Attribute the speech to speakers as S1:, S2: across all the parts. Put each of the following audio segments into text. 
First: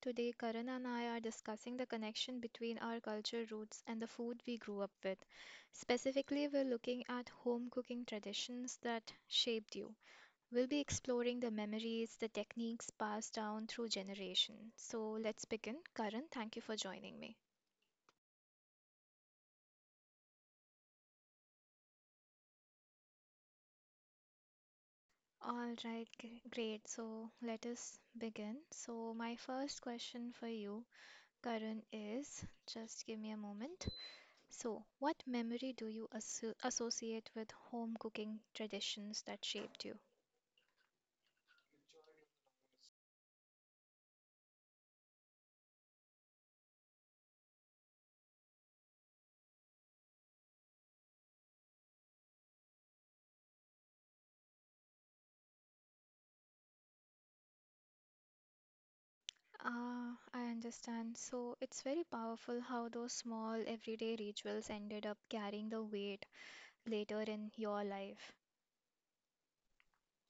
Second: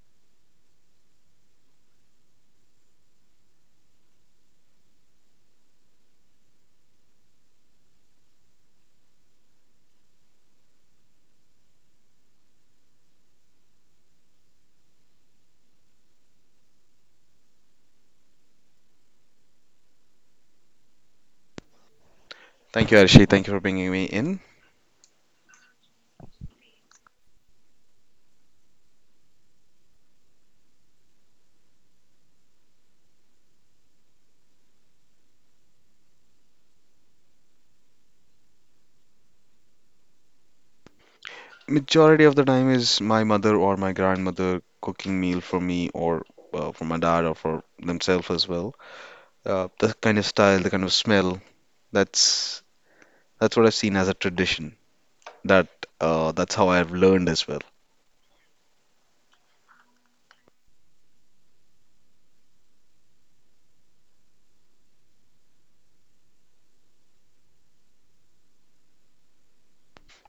S1: Today Karan and I are discussing the connection between our culture roots and the food we grew up with. Specifically, we're looking at home cooking traditions that shaped you. We'll be exploring the memories, the techniques passed down through generations. So let's begin. Karan, thank you for joining me.
S2: Thank you, Arshi. Thank you for bringing me in.
S1: All right, great. So let us begin. So my first question for you, Karan, is just give me a moment. So, what memory do you associate with home cooking traditions that shaped you?
S2: Majority of the time is my mother or my grandmother cooking meal for me or for my dad or for themselves as well. The kind of style, the kind of smell, that's that's what I've seen as a tradition. That that's how I've learned as well.
S1: Ah, I understand. So, it's very powerful how those small everyday rituals ended up carrying the weight later in your life.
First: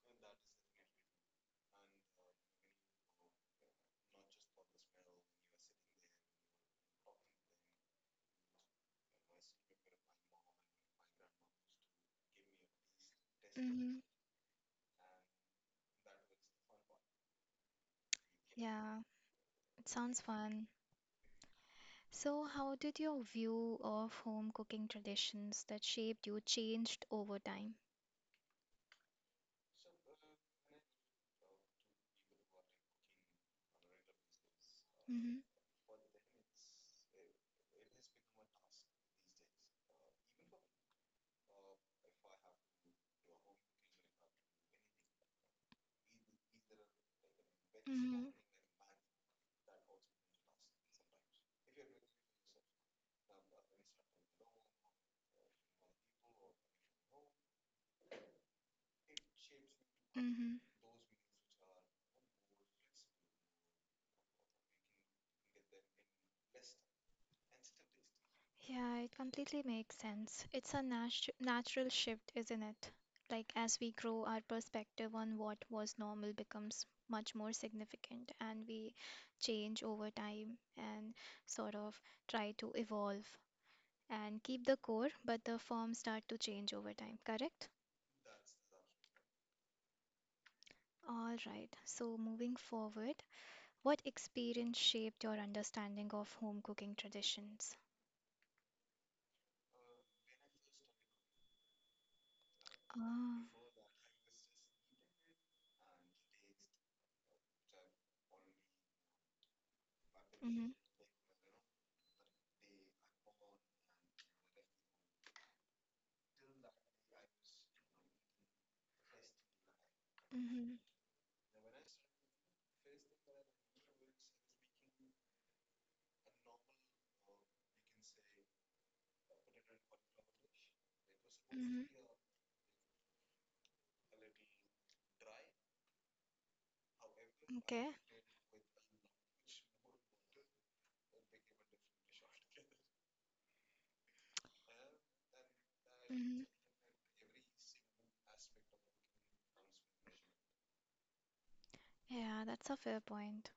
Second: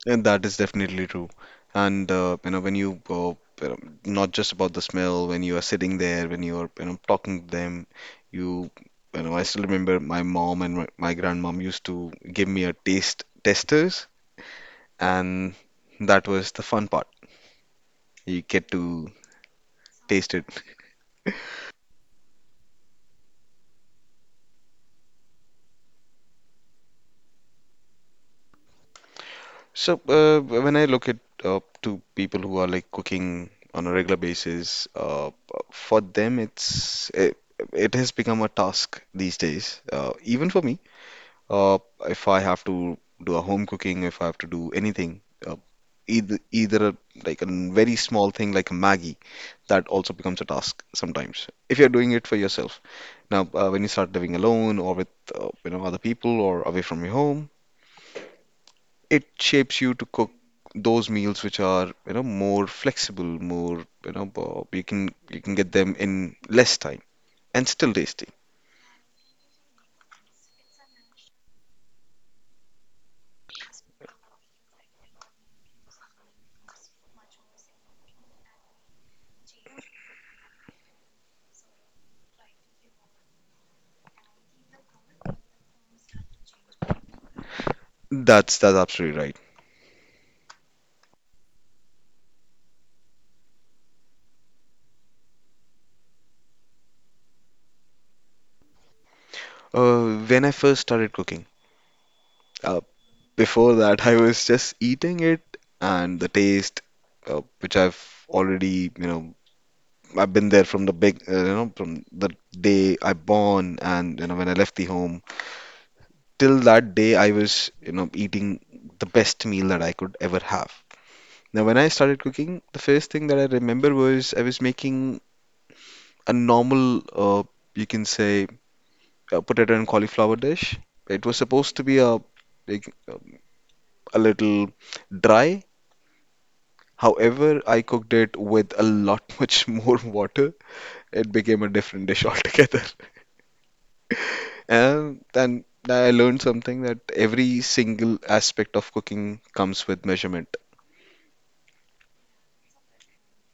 S2: And that is definitely true. And when you go, you know, not just about the smell, when you are sitting there, when you are, you know, talking to them, you, you know, I still remember my mom and my grandmom used to give me a taste
S1: Mm-hmm.
S2: testers, and that was the fun part. You get
S1: Yeah,
S2: to
S1: it sounds
S2: taste it.
S1: fun. So, how did your view of home cooking traditions that shaped you changed over time?
S2: So when I look at to people who are like cooking on a regular basis,
S1: Mm-hmm.
S2: for them, it has become a task these days. Even for me. Uh, if I have to do a home cooking, if I have to do anything, uh, either a, like a very
S1: Mm-hmm.
S2: small thing like a Maggie, that also becomes a task sometimes. If you're doing it for yourself. Now, when you start living alone or with you know other people or away from your home, it shapes you to cook
S1: Mm-hmm.
S2: those meals which are you know more flexible, more you know you can get them in less time and still tasty.
S1: Yeah, it completely makes sense. It's a natural shift, isn't it? Like, as we grow, our perspective on what was normal becomes much more significant, and we change over time and sort of try to evolve and keep the core, but the form start to change over time, correct?
S2: That's absolutely right.
S1: All right, so moving forward, what experience shaped your understanding of home cooking traditions?
S2: When I first started cooking. uh,
S1: Ah,
S2: Before that, I was just eating it, and the taste, which I've already, you know, I've been there
S1: mhm.
S2: from the big, you know, from the day I born, and you know, when I left the home, till that day, I was, you know, eating the best meal that I could ever have.
S1: Mm-hmm.
S2: Now, when I started cooking, the first thing that I remember was I was making a normal, you can say, potato and cauliflower dish. It was supposed
S1: Mm-hmm.
S2: to be a like a little dry. However, I
S1: Okay.
S2: cooked it with a lot much more water. It became a different dish altogether. And then I learned
S1: Mm-hmm.
S2: something that every single aspect of cooking comes with measurement.
S1: Yeah, that's a fair point.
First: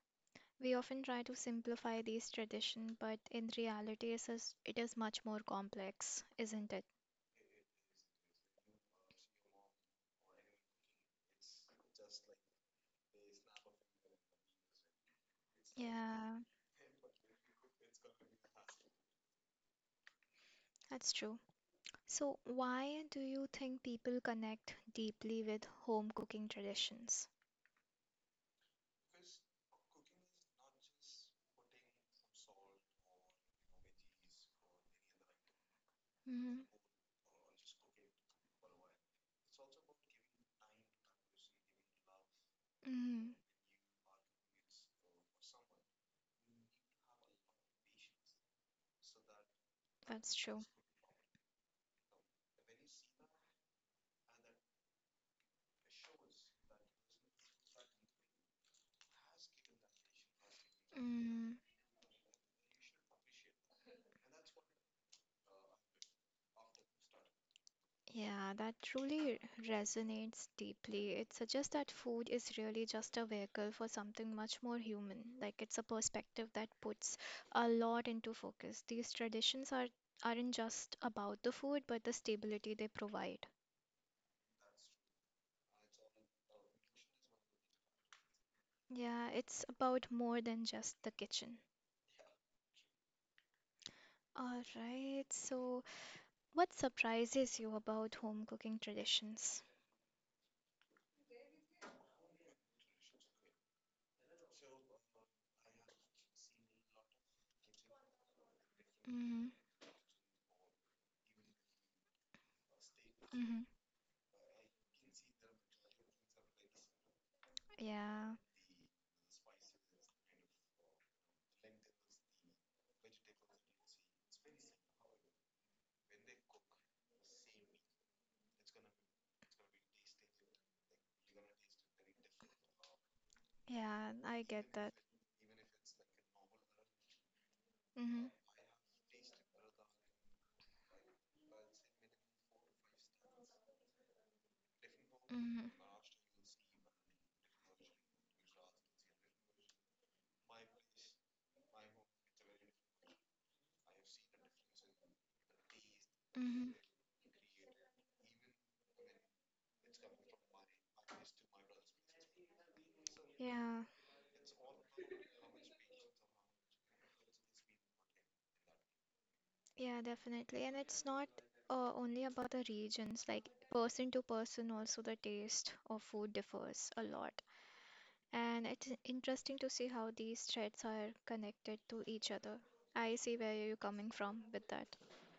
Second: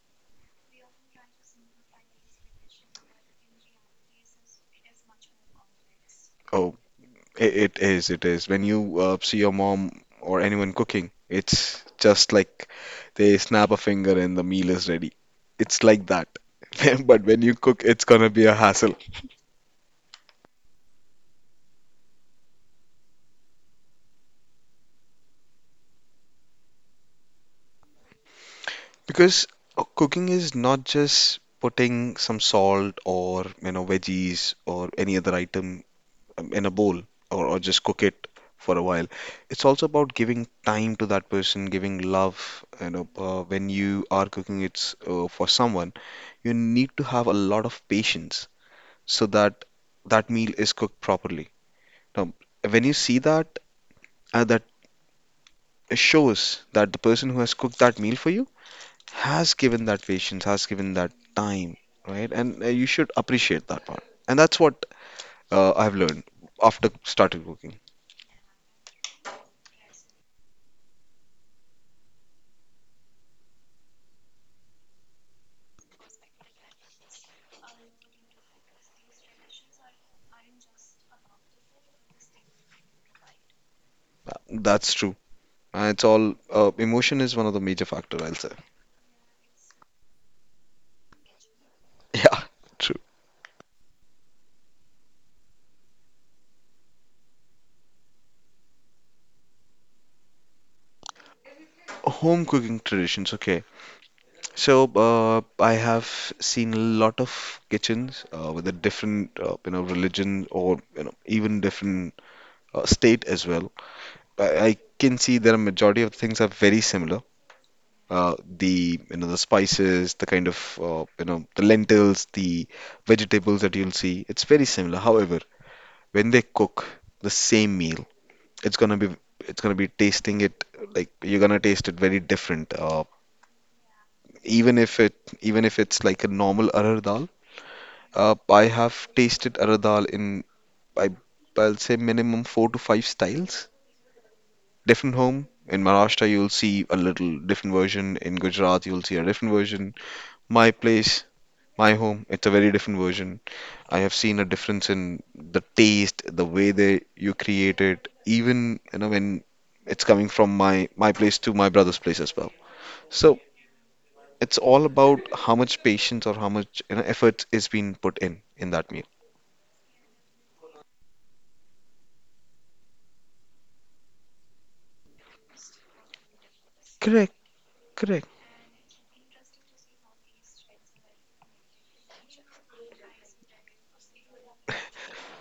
S1: We often try to simplify these tradition, but in reality, it is much more complex, isn't
S2: Oh,
S1: it?
S2: it is, it is. When you see your mom or anyone cooking, it's just like they snap a finger and the meal is ready. It's like that.
S1: Yeah,
S2: But when you cook, it's gonna be a hassle.
S1: that's true. So, why do you think people connect deeply with home cooking traditions?
S2: Because cooking is not just putting some salt or you know veggies or any other item
S1: Mm-hmm.
S2: in a bowl or just cook it for a while. It's also about giving time to that person, giving love. You know,
S1: Mm-hmm.
S2: when you are cooking, it's for someone. You need to have a lot of patience so that that
S1: That's
S2: meal
S1: true.
S2: is cooked properly. Now, when you see that, uh, that shows that the person who has cooked that meal for you has given that patience, has given that
S1: Mm,
S2: time, right? And you should appreciate that part. And that's what I've learned after started cooking.
S1: yeah, that truly resonates deeply. It suggests that food is really just a vehicle for something much more human. Like it's a perspective that puts a lot into focus. These traditions aren't just about the food, but the stability they provide.
S2: Uh, That's true. It's all Emotion is one of the major factor, I'll say.
S1: Yeah, it's about more than just the kitchen.
S2: Yeah, true.
S1: All right, so what surprises you about home cooking traditions?
S2: Home cooking traditions. Okay, I have seen a lot of kitchens with a different,
S1: Mm-hmm.
S2: you know, religion or you know even different state as
S1: Mm-hmm.
S2: well. I can see that a majority of things are very similar
S1: Yeah.
S2: the you know the spices, the kind of you know the lentils, the vegetables that you'll see. It's very similar. However, when they cook the same meal, it's gonna be it's gonna be tasting it like you're gonna taste it very different.
S1: Yeah, I get
S2: Even
S1: that.
S2: if it Even if it's like a normal arhar dal,
S1: Mm-hmm.
S2: I have tasted arhar dal in I I'll say minimum four to five styles. Different home.
S1: Mm-hmm.
S2: In Maharashtra, you'll see a little different version. In Gujarat, you'll see a different version. My place, My home, it's a very different version. I have seen a difference in the taste, the way
S1: Mm-hmm.
S2: they you create it, even you know when it's coming from my place to my brother's place as well. So
S1: Yeah,
S2: it's all about how much patience or how much you know effort is being put in that meal.
S1: yeah, definitely. And it's not only about the regions, like person to person, also the taste of food differs a
S2: Correct,
S1: lot.
S2: correct.
S1: And it's interesting to see how these threads are connected to each other. I see where you're coming from with that.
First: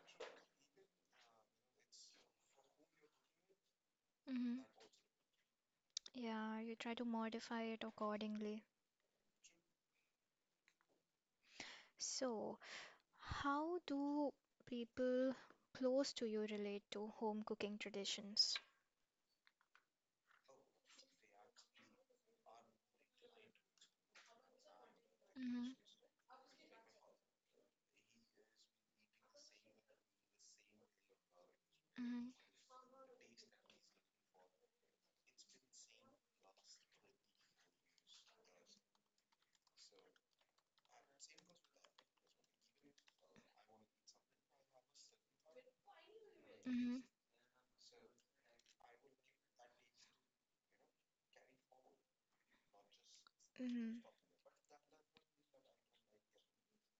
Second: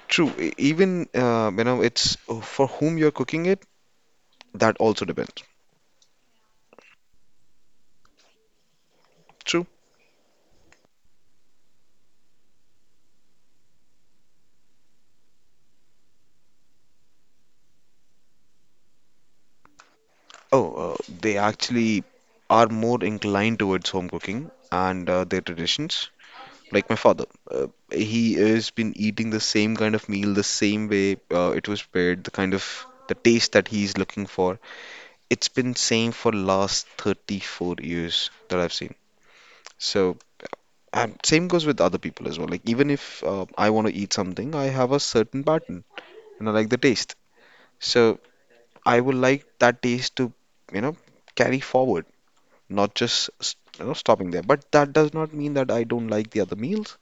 S2: True. Even you know it's for whom you're cooking it,
S1: Mm-hmm.
S2: that also depends.
S1: Yeah, you try to modify it accordingly.
S2: True.
S1: So, how do people close to you relate to home cooking traditions?
S2: Oh, uh, they actually are more inclined towards home cooking and their
S1: Mm-hmm.
S2: traditions. Like my father, he has been eating the same kind of meal, the same way it was prepared,
S1: Mm-hmm.
S2: the kind of the taste that he's looking for. It's been same for last 34 years that I've seen. So, and same goes with other people as well. Like even if I want to eat something, I have a certain pattern and I like the
S1: Mm-hmm.
S2: taste. So I would like that taste to, you know, carry forward, not just you know
S1: Mm-hmm.
S2: stopping there. But that does not mean that I don't like the other meals.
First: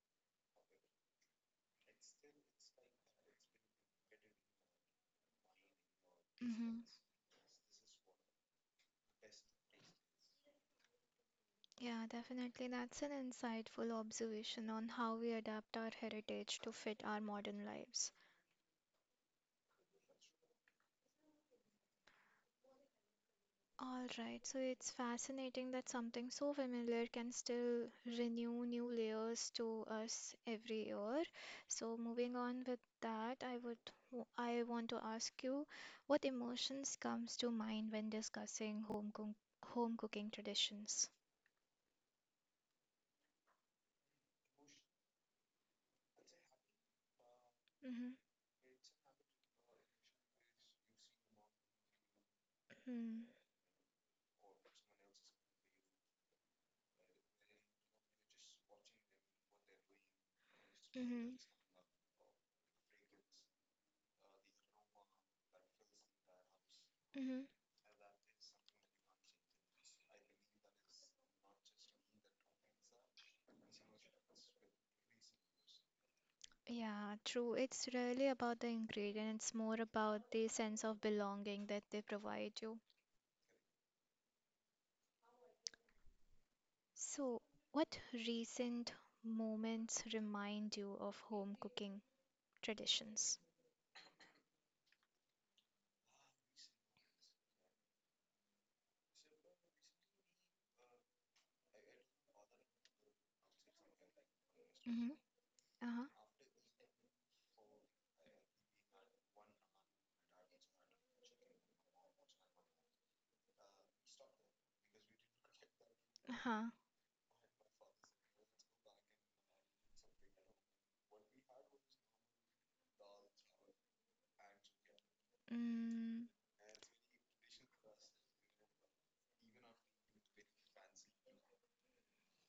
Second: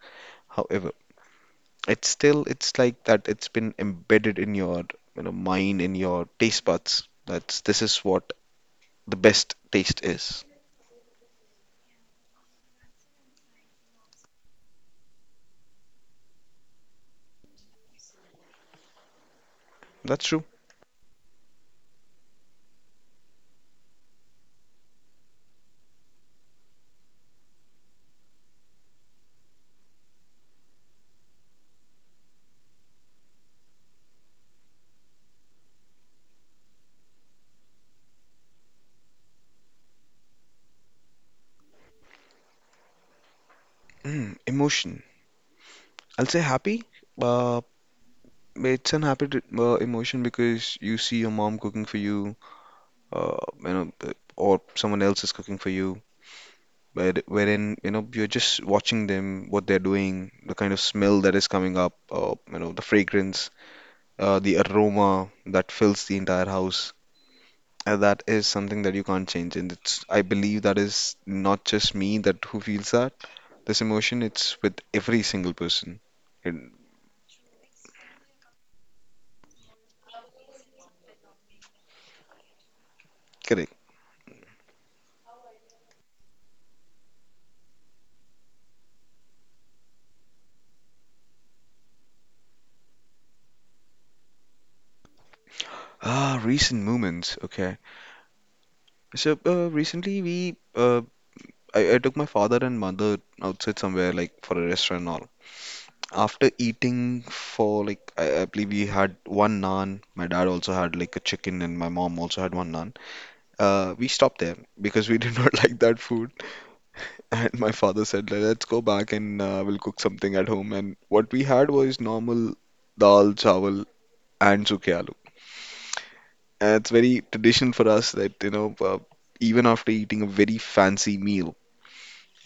S2: However, it's still, it's like that it's been embedded in your, you know, mind, in your taste
S1: Mm-hmm.
S2: buds. That's this is what the best taste is.
S1: Yeah, definitely. That's an insightful observation on how we adapt our heritage to fit our modern lives.
S2: That's true.
S1: All right, so it's fascinating that something so familiar can still renew new layers to us every year. So moving on with that, I would I want to ask you what emotions comes to mind when discussing home cooking traditions?
S2: Mm, emotion. I'll say happy. Uh,
S1: Mm-hmm.
S2: it's an happy emotion because you see your mom cooking for you,
S1: Hmm.
S2: or someone else is cooking for you, wherein, you know, you're just watching them, what they're doing, the kind of smell that
S1: Mm-hmm.
S2: is coming up, you know, the fragrance, the aroma that fills the entire house.
S1: Hmm.
S2: That is something that you can't change, and it's I believe that is not just me that who feels that this emotion. It's with every single person. And-
S1: Yeah, true. It's really about the ingredient. It's more about the sense of belonging that they provide you.
S2: Correct.
S1: So, what recent moments remind you of home cooking traditions?
S2: Ah, recent moments. Okay. So recently I took my father and mother outside somewhere like for a restaurant and
S1: Mm-hmm.
S2: all.
S1: Uh-huh.
S2: After eating for like I believe we had one naan. My dad also had like a chicken and my mom also had one naan. We stopped there because we did not like that food.
S1: Uh-huh.
S2: And my father said, let's go back and we'll cook something at home. And what we had was normal dal, chawal, and suke aloo.
S1: Mm-hmm.
S2: And it's very tradition for us that, you know, even after eating a very fancy meal,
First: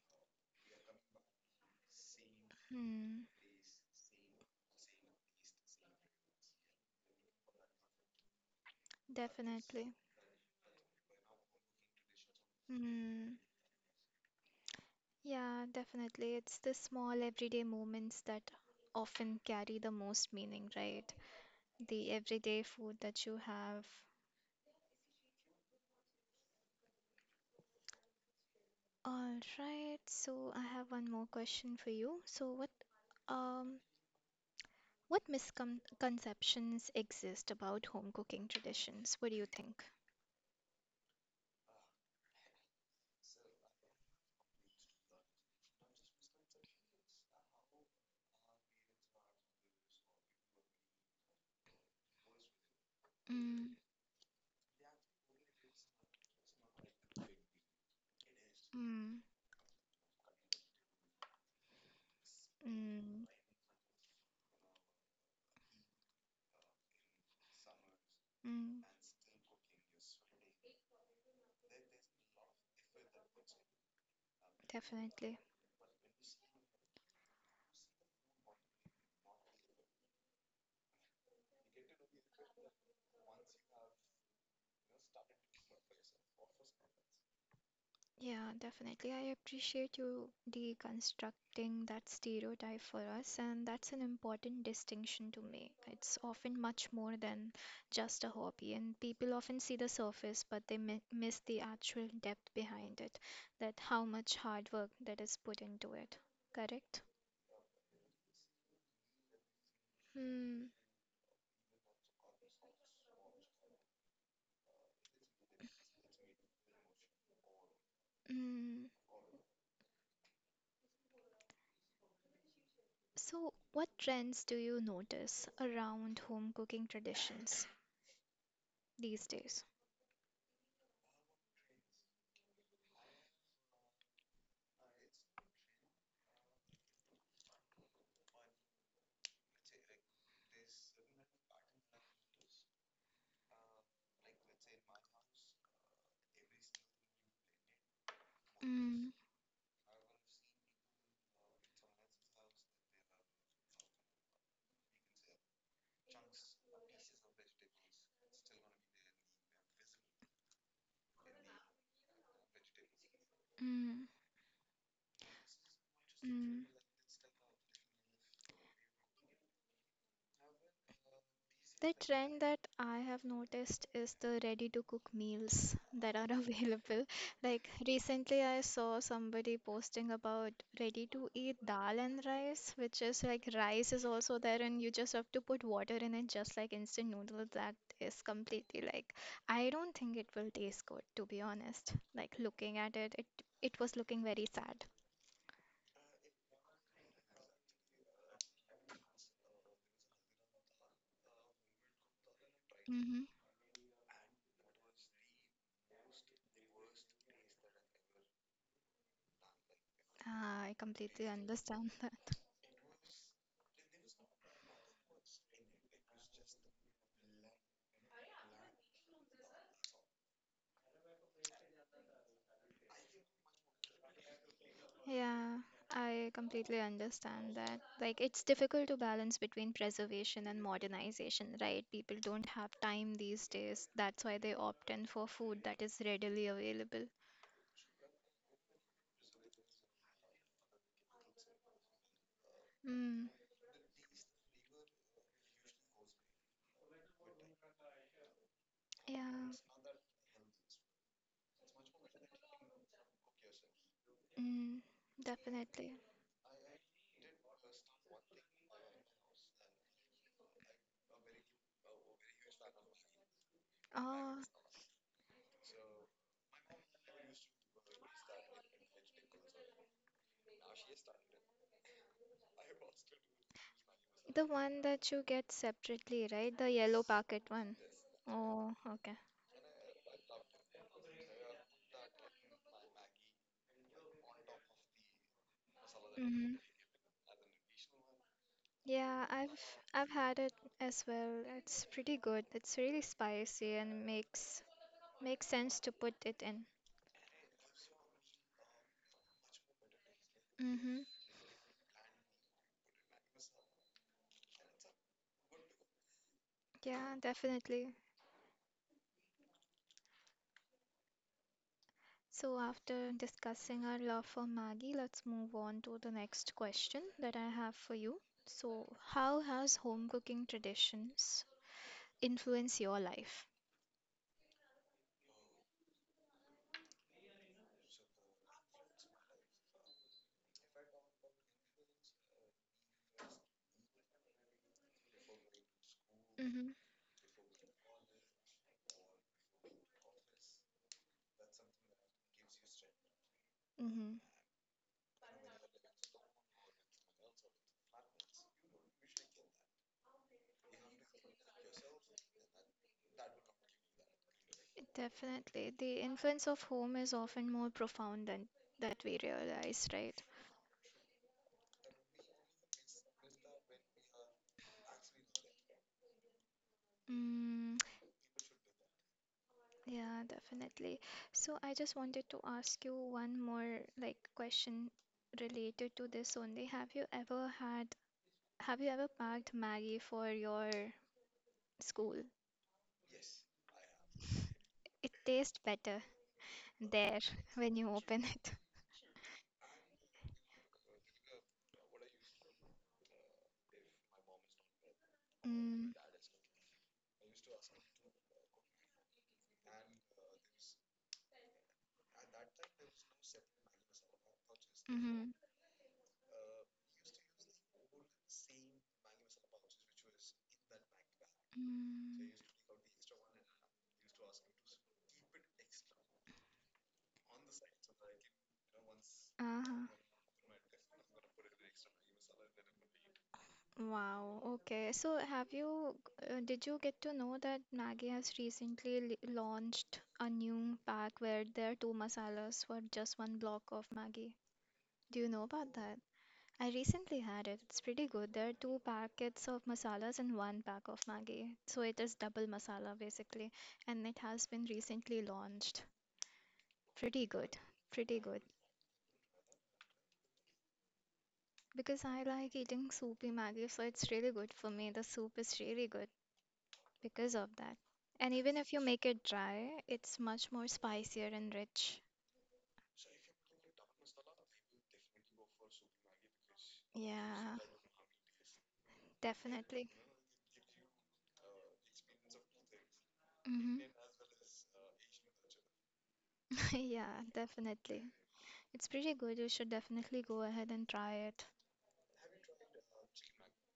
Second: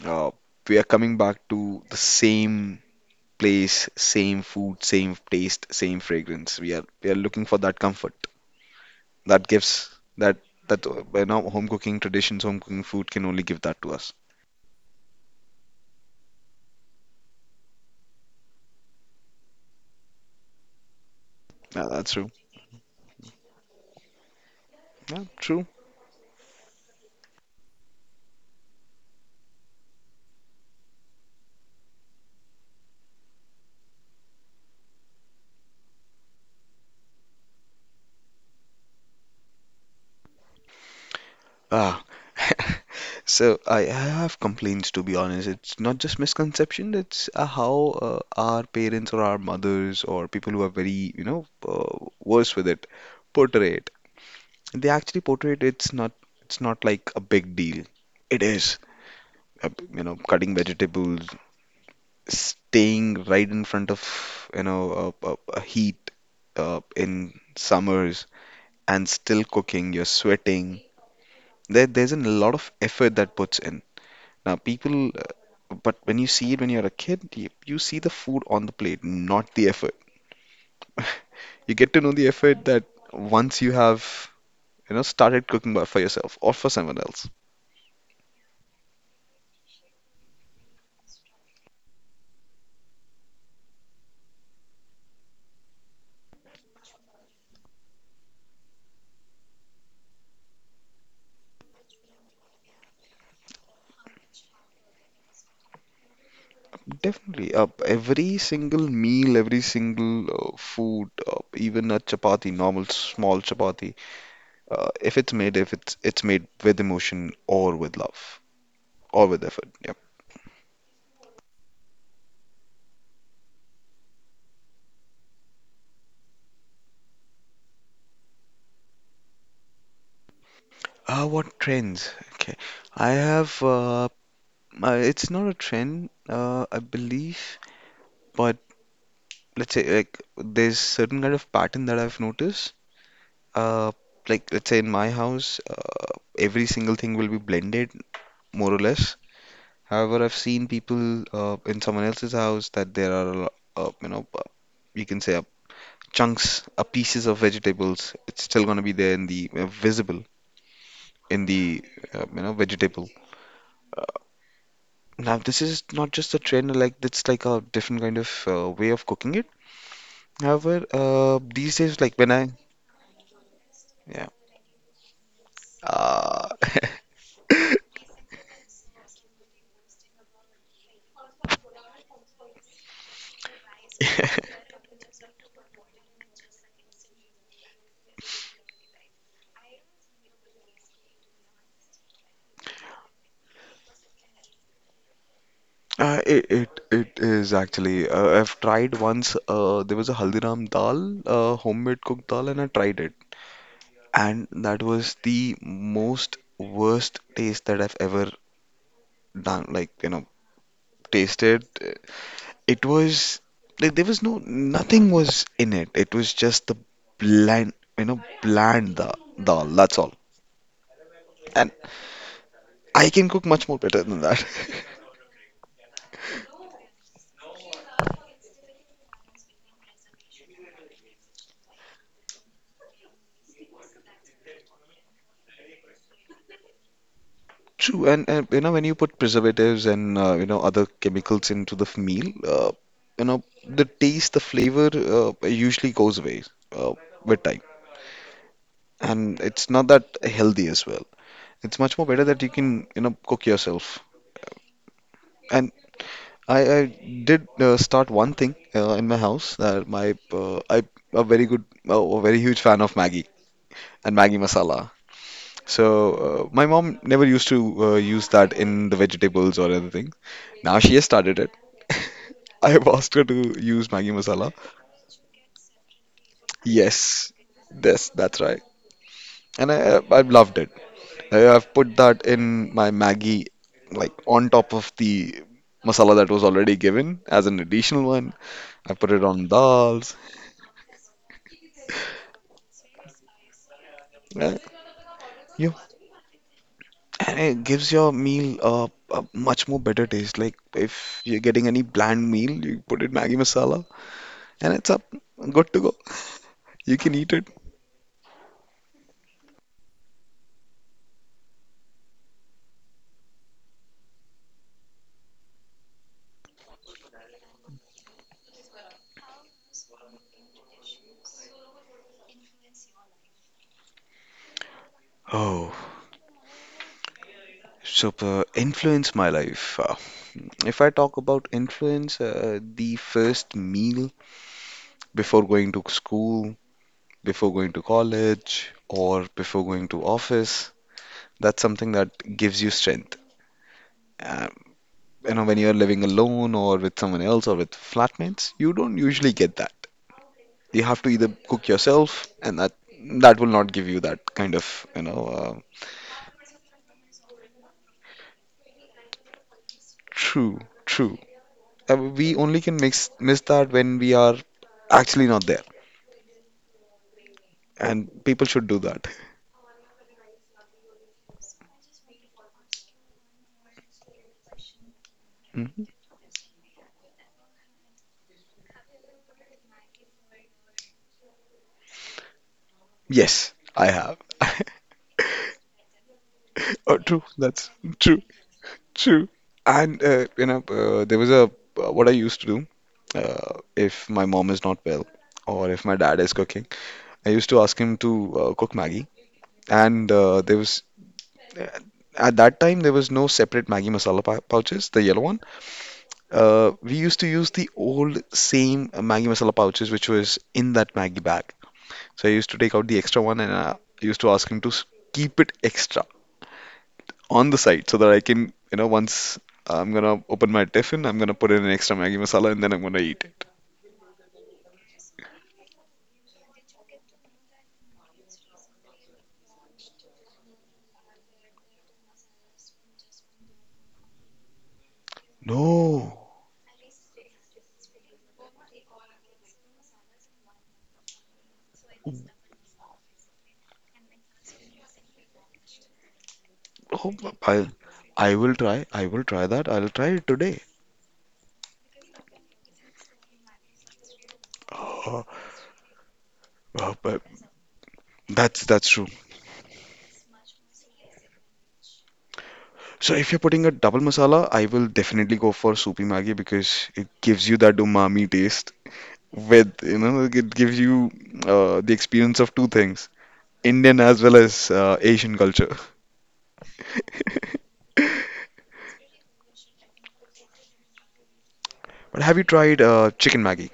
S2: uh, we are coming back to the same place, same food, same taste, same fragrance. We are looking for that comfort, that gives
S1: Definitely.
S2: that that you know home cooking traditions, home cooking food can
S1: Mm.
S2: only give that to us.
S1: Yeah, definitely. It's the small everyday moments that often carry the most meaning, right?
S2: Yeah, that's
S1: The
S2: true.
S1: everyday food that you have.
S2: Yeah, true.
S1: All right, so I have one more question for you. So um what misconceptions exist about home cooking traditions? What do you think?
S2: Ah. So I have complaints to be honest. It's not just misconception. It's how our parents or our mothers or people who are very, you know, worse with it portray
S1: Mm.
S2: it. They actually portray it. It's not. It's not like a big deal. It is.
S1: Mm.
S2: You know, cutting vegetables, staying
S1: Mm.
S2: right in front of, you know, a heat in summers
S1: Mm,
S2: and still cooking. You're sweating. There, there's a lot of effort that puts in. Now,
S1: definitely.
S2: but when you see it when you're a kid, you see the food on the plate, not the effort. You get to know the effort that once you have, you know, started cooking for yourself or for someone else.
S1: Yeah, definitely. I appreciate you deconstructing that stereotype for us, and that's an important distinction to make. It's often much more than just a hobby, and people often see the surface, but they mi miss the actual depth behind it, that how much hard work that is put into it. Correct?
S2: Definitely, every single meal, every single
S1: Hmm.
S2: food, even a chapati, normal small chapati, if it's made, if it's it's made with emotion or with love
S1: Mm.
S2: or with effort. Yep.
S1: So, what trends do you notice around home cooking traditions these days?
S2: What trends? Okay, I have it's not a trend, I believe, but let's say like there's certain kind of pattern that I've noticed. Uh, like let's say in my house, every single thing will be blended more or less.
S1: Mm.
S2: However, I've seen people in someone else's house that there are you know you can say chunks, pieces of vegetables. It's still gonna be there in the visible in the you know vegetable. Uh,
S1: Mm,
S2: Now, this is not just a
S1: mm,
S2: trend, like it's like a different kind of way of cooking it. However, these
S1: the
S2: days,
S1: trend that I have noticed is
S2: yeah,
S1: the ready to cook meals that are
S2: uh,
S1: available. Like recently, I saw somebody posting about ready to eat dal and rice, which is like rice is also there, and you just have to put water in it, just like instant noodles. That is completely like, I don't think it will taste good, to be honest. Like looking at it, it, it was looking very sad.
S2: it it is actually. I've tried once. There was a Haldiram dal, homemade cooked dal, and I tried it,
S1: Hmm.
S2: and that was the most worst taste that I've ever done. Like you know,
S1: I completely
S2: tasted.
S1: understand that.
S2: It was like there was no nothing was in it. It was just the bland, you know, dal. That's all. And I can cook much more better than that.
S1: Yeah, I completely understand that. Like, it's difficult to balance between preservation and modernization, right? People don't have time these days. That's why they opt in for food that is readily available.
S2: True, and when you put preservatives and other chemicals into the meal, you
S1: Mm,
S2: know the taste, the flavor, usually goes away uh, with time, and
S1: yeah,
S2: it's not that healthy as well. It's much more better that you can cook yourself.
S1: mm,
S2: And
S1: definitely.
S2: I did start one thing in my house that my I a very huge fan of Maggie and
S1: Oh,
S2: Maggie masala. So my mom never used to use that in the vegetables or anything. Now she has started it. I have asked her to use Maggi
S1: the
S2: masala.
S1: one that you get separately, right? The yellow
S2: Yes,
S1: packet one.
S2: yes, that's right.
S1: Oh, okay.
S2: And I've loved it. I've put that in my Maggi, like on top of the masala that was
S1: Mm-hmm.
S2: already given as an additional one. I put
S1: Yeah,
S2: it on
S1: I've
S2: dals.
S1: had it as well. It's pretty good. It's really spicy and
S2: Uh,
S1: makes makes
S2: yeah,
S1: sense to put it in.
S2: and it gives your meal a much more better taste. Like
S1: Mm-hmm.
S2: if you're getting any bland meal, you put it Maggi masala, and it's up, good to go. You
S1: Yeah,
S2: can eat it.
S1: definitely. So after discussing our love for Maggie, let's move on to the next question that I have for you. So, how has home cooking traditions influenced your life?
S2: Oh, super influenced my life. If I talk about influence, the first meal before going to school,
S1: Mm-hmm.
S2: before going to college, or before going to office, that's something that gives you strength.
S1: Mm-hmm.
S2: Uh, when you're living alone or with someone else or with flatmates, you don't usually get that. You have to either cook yourself, and that will not give you that kind of,
S1: Definitely. The influence of home is often more profound than that we realize, right?
S2: true, true. We only can miss that when we are actually not there,
S1: Mm.
S2: and people should do that.
S1: Yeah, definitely. So I just wanted to ask you one more like question
S2: Hmm.
S1: related to this only. Have you ever had, have you ever packed Maggie for your school?
S2: Yes, I have.
S1: It tastes better
S2: Oh,
S1: there
S2: true. That's
S1: when you open
S2: true.
S1: it.
S2: True. And there was a what I used to do if my mom is not well or if
S1: Mm,
S2: my dad is cooking. I used to ask him to cook Maggie, and there was uh, at that time there was no separate Maggie masala pouches, the yellow
S1: mm-hmm,
S2: one. We used to use the old same Maggie masala pouches which was in that Maggie bag. So
S1: mm,
S2: I used to take out the extra one and I used to ask him to keep it extra on the side so that I can, once
S1: uh-huh.
S2: I'm gonna open my tiffin, I'm gonna put in an extra Maggi masala and then I'm gonna eat it.
S1: Wow, okay. So have you, did you get to know that Maggi has recently launched a new pack where there are two masalas for just one block of Maggi? Do you know about that?
S2: No.
S1: I recently had it. It's pretty good. There are two packets of masalas and one pack of Maggi. So it is double masala basically, and it has been recently launched.
S2: Oh,
S1: Pretty good.
S2: I
S1: Pretty
S2: I
S1: good.
S2: will try. I will try that. I'll try it today.
S1: Because I like eating soupy Maggi, so it's really good for me. The
S2: Oh,
S1: soup is really good.
S2: oh, but
S1: Because of that. And even
S2: that's
S1: if you
S2: that's
S1: make
S2: true.
S1: it dry, it's much more spicier and rich.
S2: So if you're putting a double masala, I will definitely go for soupy Maggi because it gives you
S1: Yeah,
S2: that umami taste with,
S1: definitely.
S2: it gives you the experience of two things,
S1: Hmm.
S2: Indian as well as Asian culture.
S1: Yeah, definitely.
S2: But
S1: It's pretty good. You should definitely go ahead and try it.
S2: have you tried chicken Maggi?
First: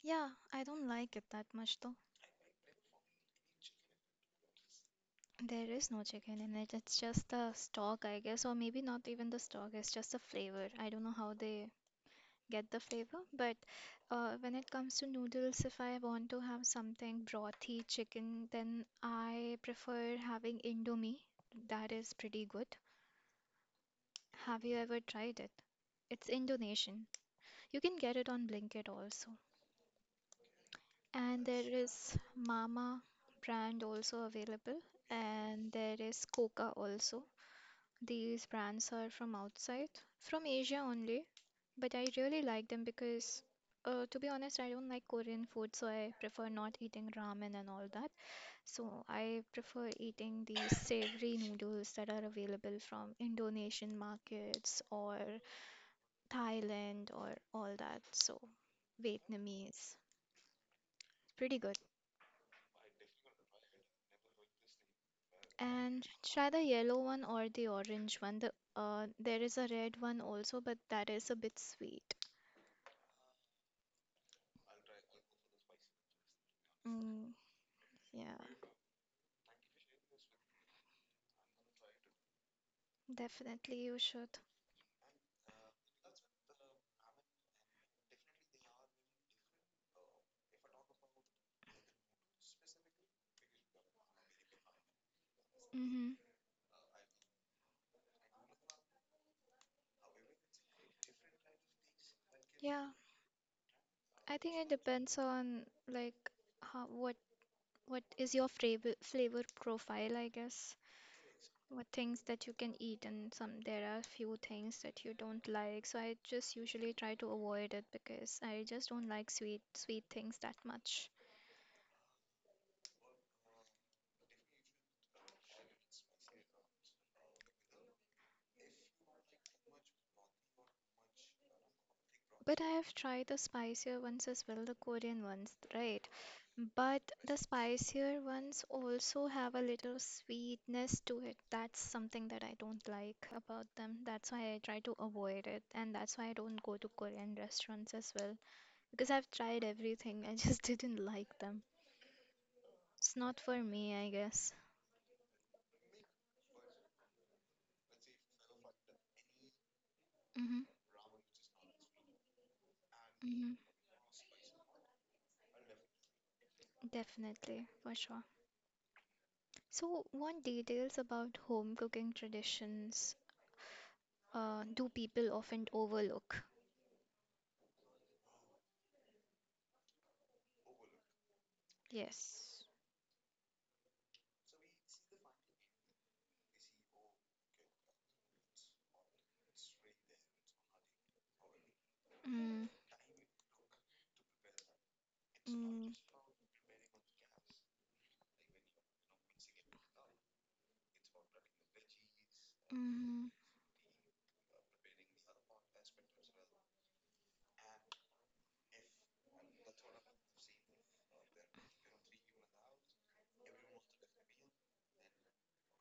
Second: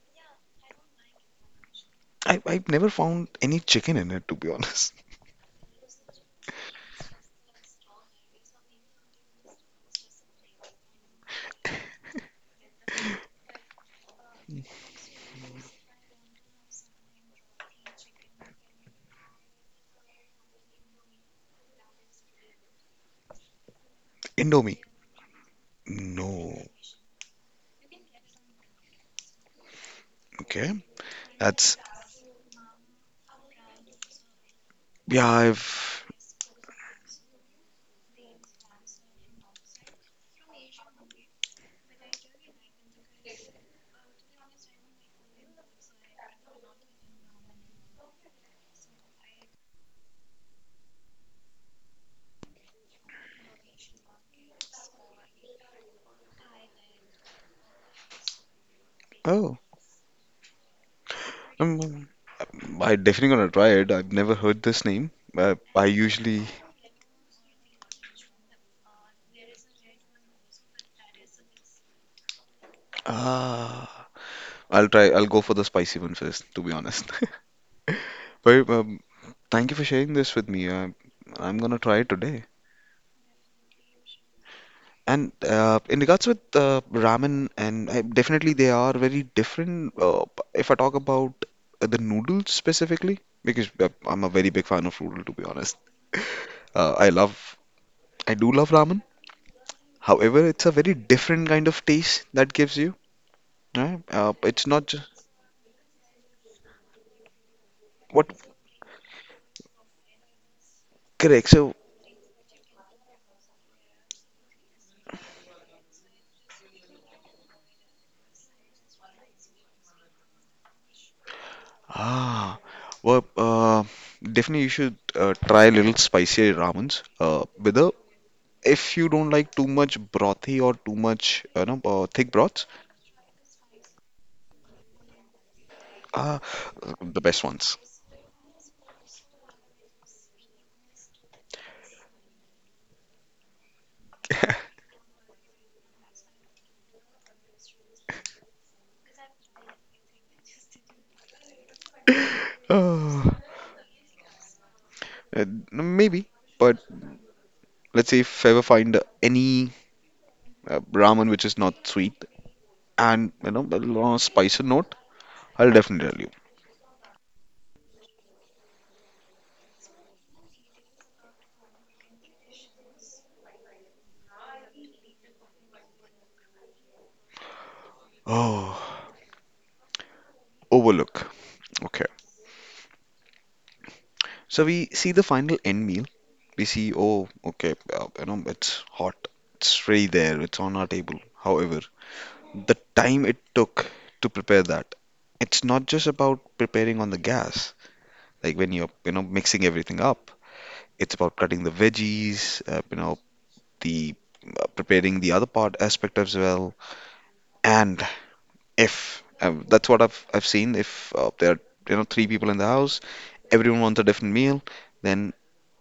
S1: Yeah, I don't like it that much though.
S2: I've never found any chicken in it, to be honest.
S1: There is no chicken in it. It's just the stock, I guess, or maybe not even the stock. It's just the flavor. I don't know how they get the flavor. But when it comes to noodles, if I want to have something brothy chicken, then I prefer having Indomie. That is pretty good. Have you
S2: Indomie.
S1: ever tried it? It's
S2: No.
S1: Indonesian. You can get it on Blinkit also.
S2: Okay.
S1: And there
S2: That's,
S1: is Mama brand also available,
S2: yeah,
S1: and there
S2: I've,
S1: is Coca also. These brands are from outside, from Asia only. But I really like them because, to be honest, I don't like Korean food, so I prefer not eating ramen and all that. So I prefer eating these savory noodles that are available from Indonesian markets or Thailand or all that. So
S2: oh,
S1: Vietnamese, pretty good.
S2: um, I definitely gonna try it. I've never heard this name. I
S1: And
S2: usually,
S1: try the yellow one or the orange one. The there is a red one also, but that is a bit sweet.
S2: ah, I'll try, I'll go for the spicy one first, to be honest.
S1: Mm, yeah,
S2: But thank you for sharing this with me. I'm gonna try it today.
S1: definitely you should.
S2: And in regards with ramen, definitely they are very different. If I talk about the noodles specifically, because I'm a very big fan of noodle, to be honest.
S1: Mhm.
S2: Uh, I love, I do love ramen. However, it's a very different kind of taste that gives
S1: Yeah,
S2: you. Right?
S1: I think
S2: It's
S1: it
S2: not just
S1: depends on like how what is
S2: what
S1: your flavor profile, I guess.
S2: correct. So
S1: What things that you can eat and some there are few things that you don't like. So I just usually try to avoid it because I just don't like sweet sweet things that much.
S2: ah, well, definitely you should try a little spicier ramens. With a If you don't like too much brothy or too much, thick
S1: But
S2: broths.
S1: I have tried the spicier ones as well, the Korean ones, right?
S2: Ah,
S1: But
S2: the
S1: the
S2: best ones.
S1: spicier ones also have a little sweetness to it. That's something that I don't like about them. That's why I try to avoid it, and that's why I don't go to Korean restaurants as well. Because I've tried everything, I just didn't like them. It's
S2: Uh,
S1: not for me, I guess.
S2: uh, maybe, but let's say if I ever find any
S1: Mm-hmm.
S2: ramen which is not sweet and
S1: Mm-hmm.
S2: a lot of spicy note, I'll definitely tell you.
S1: Definitely, for sure. So, what details about home cooking traditions do people often overlook?
S2: Oh, overlook. Okay,
S1: Yes.
S2: so we see the final end meal. We see, oh, okay, it's hot, it's ready there, it's on our table. However,
S1: Mm.
S2: the time it took to prepare that, it's not
S1: Mm.
S2: just about preparing on the gas, like when you're mixing everything up. It's about cutting the veggies,
S1: Mm.
S2: the preparing the other part aspect as well. And if that's what I've seen, if there are three people in the house, everyone wants a different meal, then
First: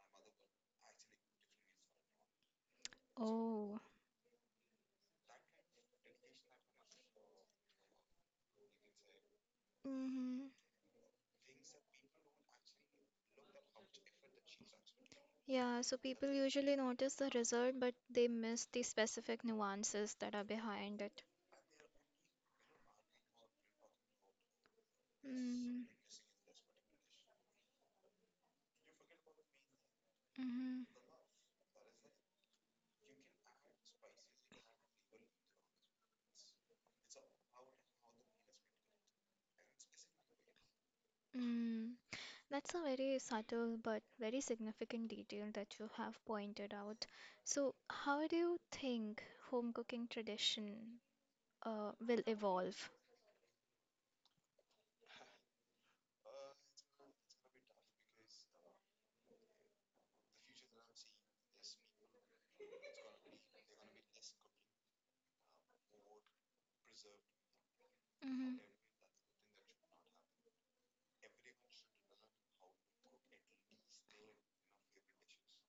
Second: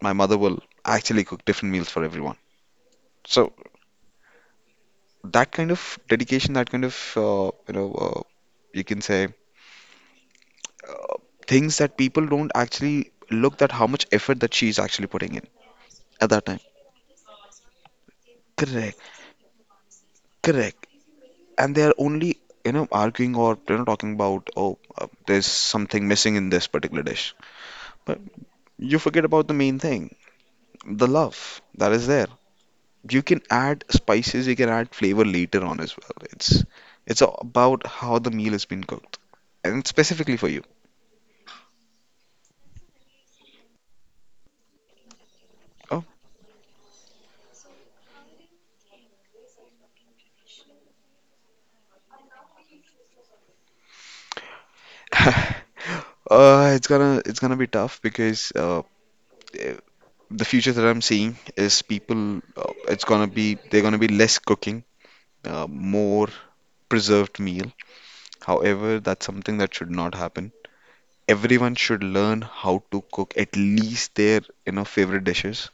S2: my mother will actually cook different meals for everyone. So
S1: Oh.
S2: that kind of dedication, that kind of you can say
S1: Mm-hmm.
S2: uh, things that people don't actually look at how much effort that she's actually putting in
S1: Yeah, so
S2: at
S1: people
S2: that time.
S1: usually notice the result, but they miss the
S2: Correct,
S1: specific nuances that are
S2: correct.
S1: behind it.
S2: And they are only arguing or talking about, oh, there's
S1: Mm.
S2: something missing in this particular dish, but you forget about the main thing,
S1: Mm-hmm.
S2: the love that is there. You can add spices, you can add flavor later on as well. It's all about how the meal has been cooked and specifically for you.
S1: Mm. That's a very subtle but very significant detail that you
S2: Oh.
S1: have pointed out. So, how do you think home cooking tradition will evolve?
S2: It's gonna be tough because eh, the future that I'm seeing is people it's gonna be they're gonna be less cooking, more preserved meals.
S1: Mm-hmm.
S2: However, that's something that should not happen. Everyone should learn how to cook at least their, favorite dishes.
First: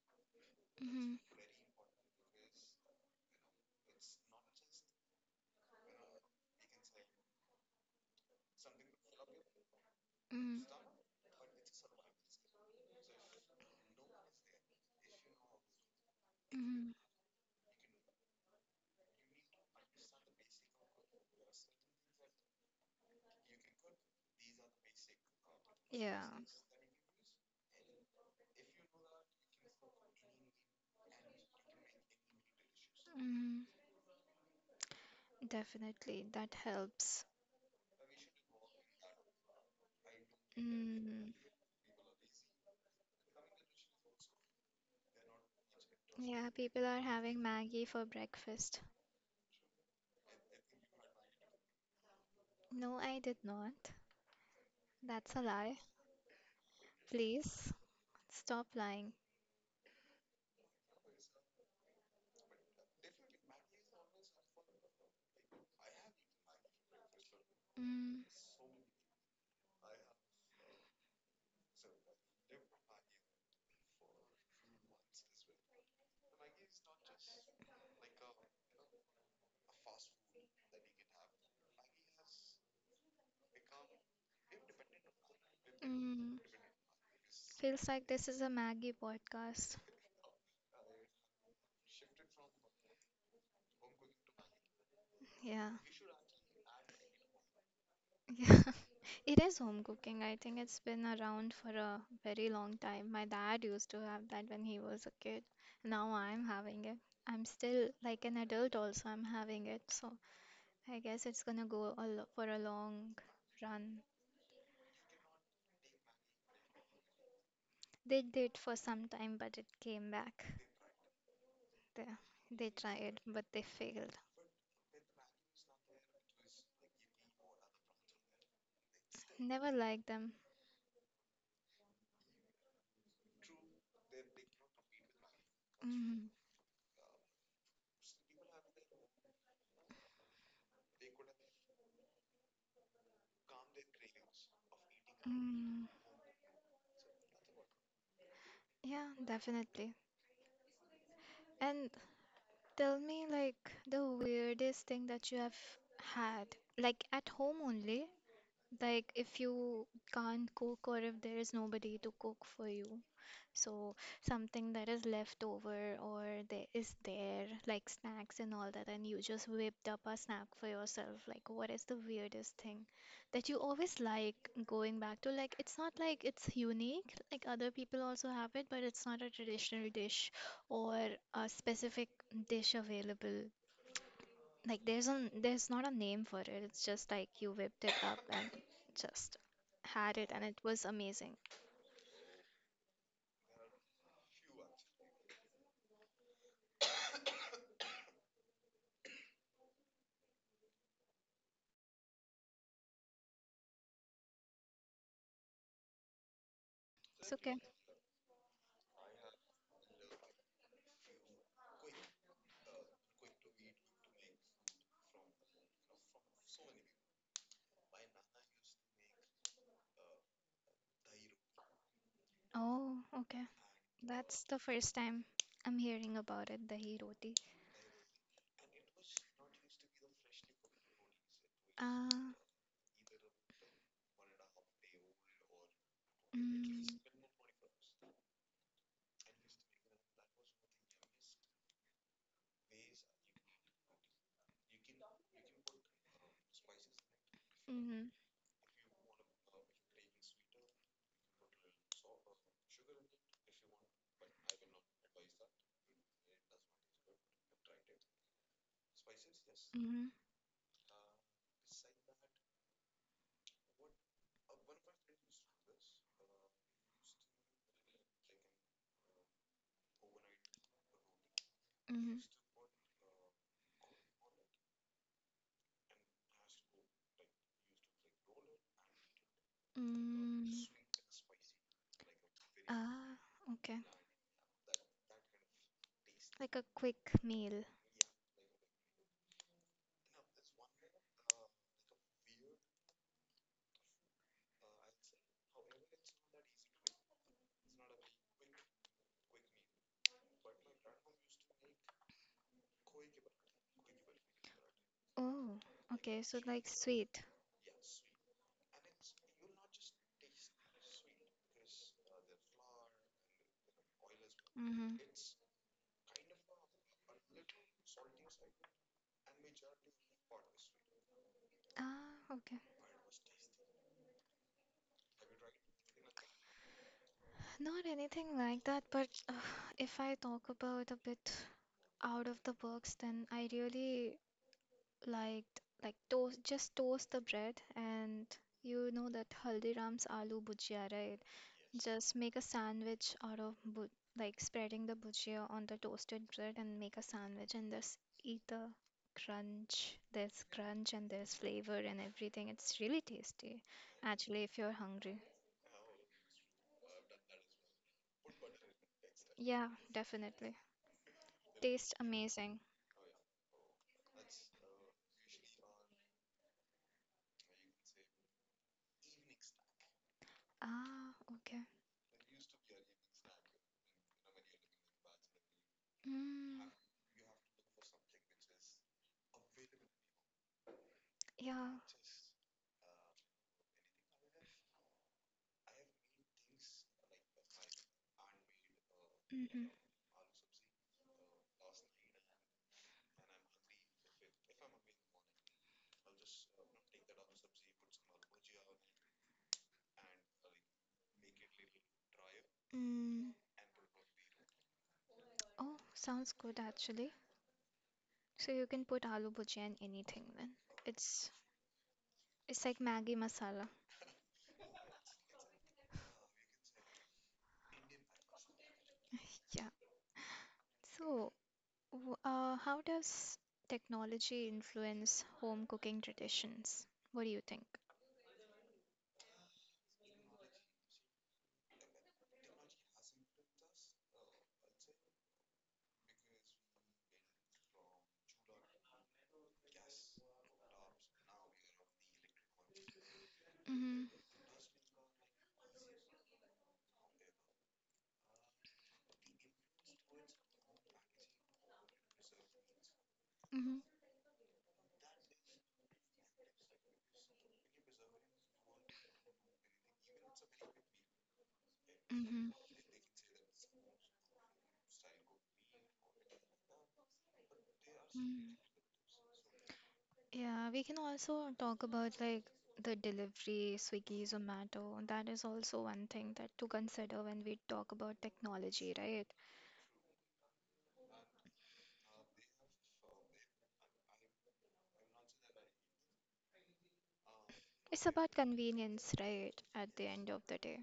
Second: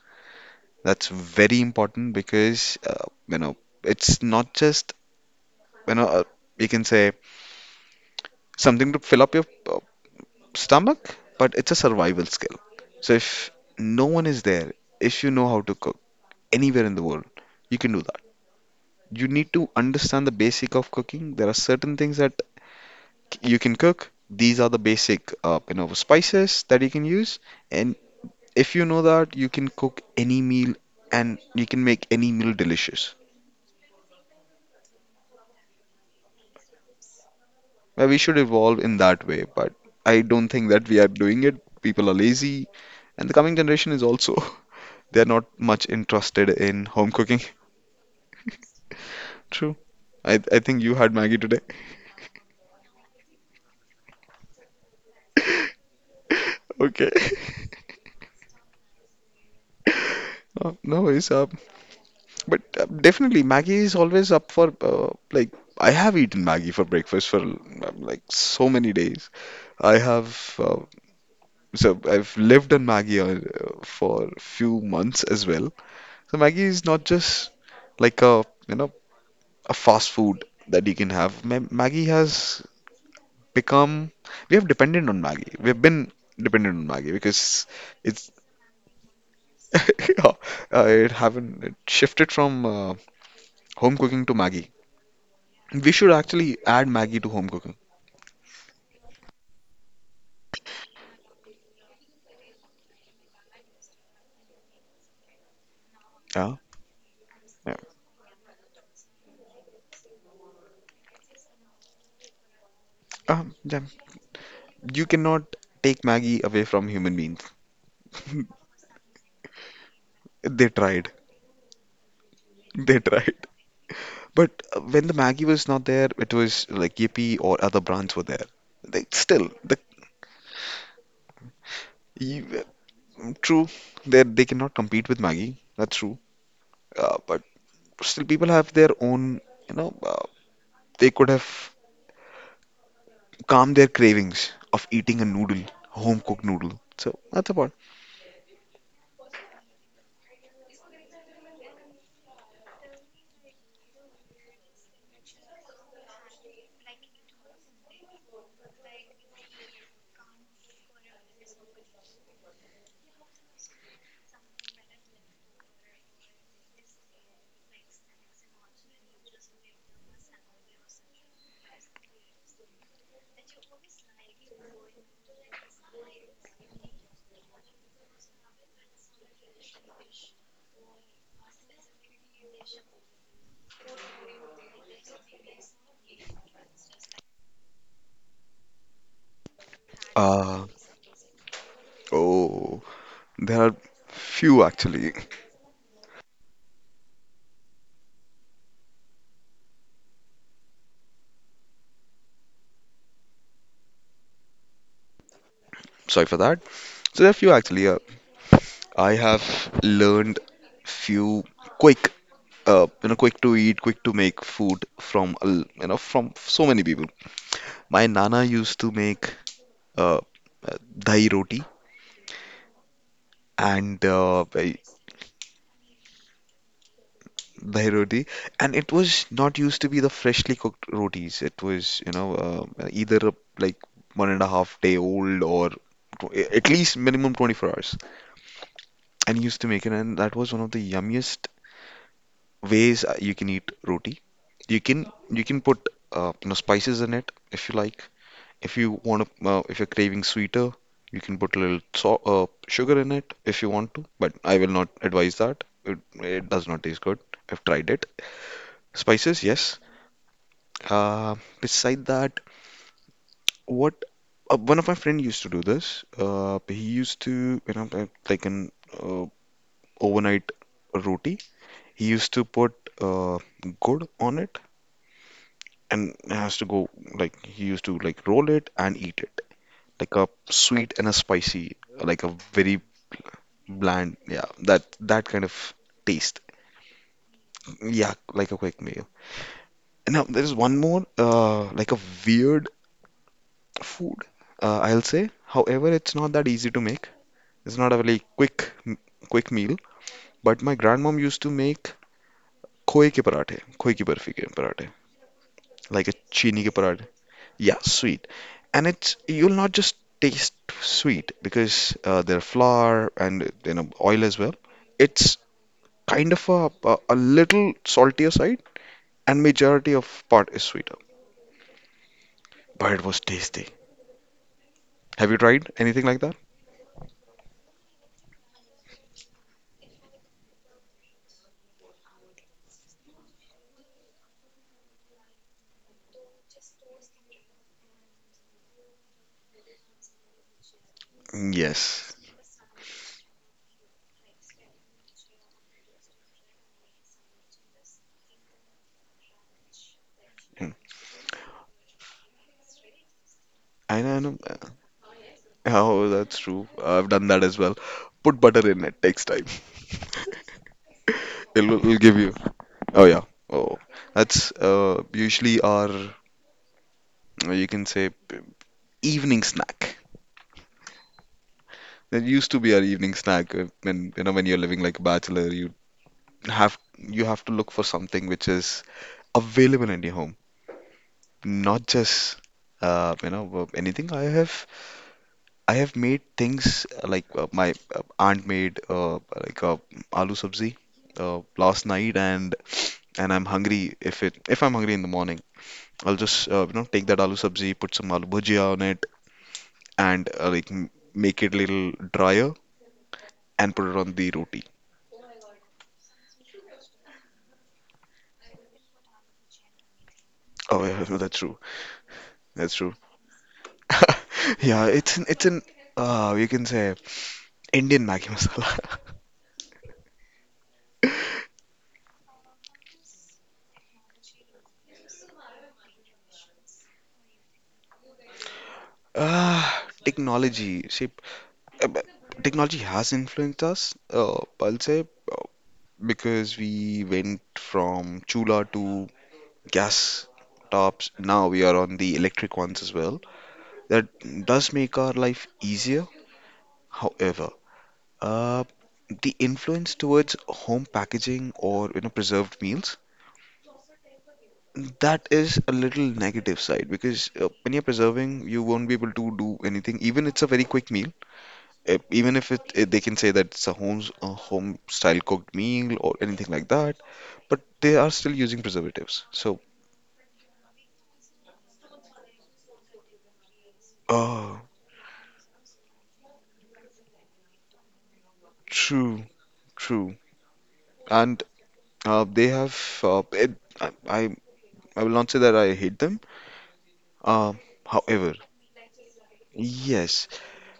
S2: That's
S1: Mm-hmm.
S2: very important because, it's not just, you know, uh, you can say something to fill up your
S1: Mm,
S2: stomach, but it's a survival skill. So if no one is there, if you know how to cook anywhere
S1: mm,
S2: in the world, you can do that. You need to understand the basic of cooking. There are certain things that you can cook. These are the basic,
S1: yeah,
S2: spices that you can use. And if you know that, you can cook any meal and you can make any meal delicious.
S1: mm, definitely. That helps.
S2: Well, we should evolve in that way, but I don't think that we are
S1: Mm,
S2: doing it. People are lazy, and the coming generation is also. They are not much
S1: yeah,
S2: interested
S1: people
S2: in
S1: are
S2: home
S1: having
S2: cooking.
S1: Maggie for breakfast.
S2: True. I think you had Maggie today.
S1: No, I did not. That's a lie.
S2: Okay.
S1: Please stop lying.
S2: Oh, no worries. But definitely, Maggie is always up for like I have eaten Maggie for breakfast for
S1: Mm,
S2: like so many days. I have so I've lived on Maggie for few months as well. So Maggie is not just like a fast food that you can have. Ma Maggie has become, we have dependent on Maggie. We've been
S1: mm,
S2: dependent on Maggie because
S1: Feels like this
S2: it's
S1: is a Maggie podcast.
S2: yeah, it haven't it shifted from home cooking to Maggie.
S1: Yeah.
S2: We should actually add Maggie to home cooking.
S1: Yeah, it is home cooking. I think it's been around for a very long time. My dad used to have that when he was a kid. Now I'm
S2: Yeah.
S1: having it. I'm
S2: Yeah.
S1: still like an adult also, I'm having it. So I guess it's gonna go a lo for a long
S2: Yeah.
S1: run.
S2: You cannot take Maggie away from human beings.
S1: They did for some time, but it came back.
S2: They tried.
S1: They, they
S2: They
S1: tried,
S2: tried.
S1: but they failed.
S2: But when the Maggie was not there, it was like Yippee or other brands were there. They still
S1: Never
S2: the
S1: liked them.
S2: you, true, they cannot compete with Maggie. That's true.
S1: Mm.
S2: But still, people have their own. You know, uh, they could have calmed their cravings of eating a noodle,
S1: Mm,
S2: home cooked noodle. So that's about.
S1: yeah, definitely. And tell me, like, the weirdest thing that you have had, like, at home only, like, if you can't cook or if there is nobody to cook for you. So something that is left over or there is there like snacks and all that and you just whipped up a snack for yourself. Like what is the weirdest thing that you always like going back to? Like it's not like it's unique, like other people also have it, but it's not a traditional dish or a specific dish available. Like there's not a name for it. It's just like you whipped it up and just had it and it
S2: Uh,
S1: was amazing.
S2: oh. There are few actually. Sorry for that. So there
S1: It's
S2: are few
S1: okay.
S2: actually. I have learned few quick, quick to eat, quick to make food from a l- you know from so many people. My nana used to make uh, dahi roti,
S1: Oh, okay.
S2: and
S1: That's
S2: uh,
S1: the
S2: I-
S1: first time I'm hearing about it, dahi roti.
S2: dahi roti, and it was not used to be the freshly cooked rotis. It was
S1: Uh,
S2: either a, like 1.5 day old or at
S1: mm,
S2: least minimum 24 hours. And he used to make it, and that was one of the yummiest ways you can eat roti. You can put spices in it if you
S1: mm,
S2: like. If you're craving sweeter, you can put a little sugar in it if you want to. But I will not advise that. It does not taste good. I've tried it. Spices, yes.
S1: mm,
S2: Uh, beside that, what one of my friend used to do this. He used to, like an uh, overnight roti. He
S1: mm,
S2: used to put uh, good on it, and it has to go, like he used to like roll it and eat it, like a
S1: mm,
S2: sweet and a spicy, like a very
S1: ah, okay.
S2: bland. Yeah, that kind of taste.
S1: Like a quick meal.
S2: Yeah, like a quick meal. Now there is one more like a weird food, I'll say. However, it's not that easy to make. It's not a really quick quick meal. But my grandmom used to make खोए के पराठे, खोए की बर्फी के पराठे.
S1: Oh,
S2: Like a
S1: okay, so
S2: chini
S1: like
S2: चीनी के.
S1: sweet.
S2: Yeah, sweet. And it's you'll not just taste sweet because there are flour and oil as well.
S1: Mm-hmm.
S2: It's kind of a little saltier side, and majority of part is sweeter.
S1: Ah, okay.
S2: But it was tasty. Have you tried anything like that?
S1: Not anything like that, but if I talk about a bit out of the box, then I really liked like toast, just toast the bread, and you know that Haldiram's aloo bhujia, right?
S2: Mm,
S1: Just
S2: yes.
S1: make a sandwich out of bu like spreading the bhujia on the toasted bread and make a sandwich and just eat the crunch. There's
S2: Mm.
S1: crunch and there's flavor and everything. It's really tasty.
S2: I know. I know.
S1: Actually, if you're hungry.
S2: Oh, that's true. I've done that as well. Put butter in it. Takes time.
S1: Yeah, definitely.
S2: It'll,
S1: Tastes
S2: it'll give you.
S1: amazing.
S2: Oh yeah. Oh, that's usually our. You can say evening snack.
S1: Ah, okay.
S2: That used to be our evening snack when you know when you're living like a bachelor, you
S1: Mm,
S2: have to look for something which is available in your home,
S1: yeah,
S2: not just you know anything. I have made things like my aunt made
S1: Mm-hmm.
S2: like aloo sabzi last night, and I'm hungry. If I'm hungry in the morning, I'll just you know take that aloo sabzi, put some aloo bhujia on it, and like make it a little drier
S1: Mm.
S2: and put it on the roti.
S1: Oh, sounds good actually. So you can put aloo bhujia in anything then.
S2: Oh, yeah,
S1: It's
S2: that's true. That's
S1: like
S2: true.
S1: Maggi masala.
S2: Yeah, it's an you can say Indian Maggi masala.
S1: Yeah. So, how does technology influence home cooking traditions? What do you think?
S2: Ah, technology. See, but technology has influenced us. I'll say uh, because we went from chula to gas tops. Now we are on the electric ones as well.
S1: Mm-hmm.
S2: That does make our life easier. However, uh, the influence towards home packaging or you know preserved meals.
S1: Mm-hmm.
S2: That is a little negative side because when you're preserving, you won't be able to do anything. Even it's a very quick meal, even
S1: Mm-hmm.
S2: if it, they can say that it's a home style cooked meal or anything like that, but they are still
S1: Mm.
S2: using preservatives. So,
S1: Yeah, we can also talk about like the delivery, Swiggy,
S2: oh,
S1: Zomato. That is also one thing that to consider when we talk about technology, right?
S2: true, true. And they have uh, it, I, I I will not say that I hate them. Uh,
S1: It's about
S2: however,
S1: convenience, right? At the end
S2: yes,
S1: of the day.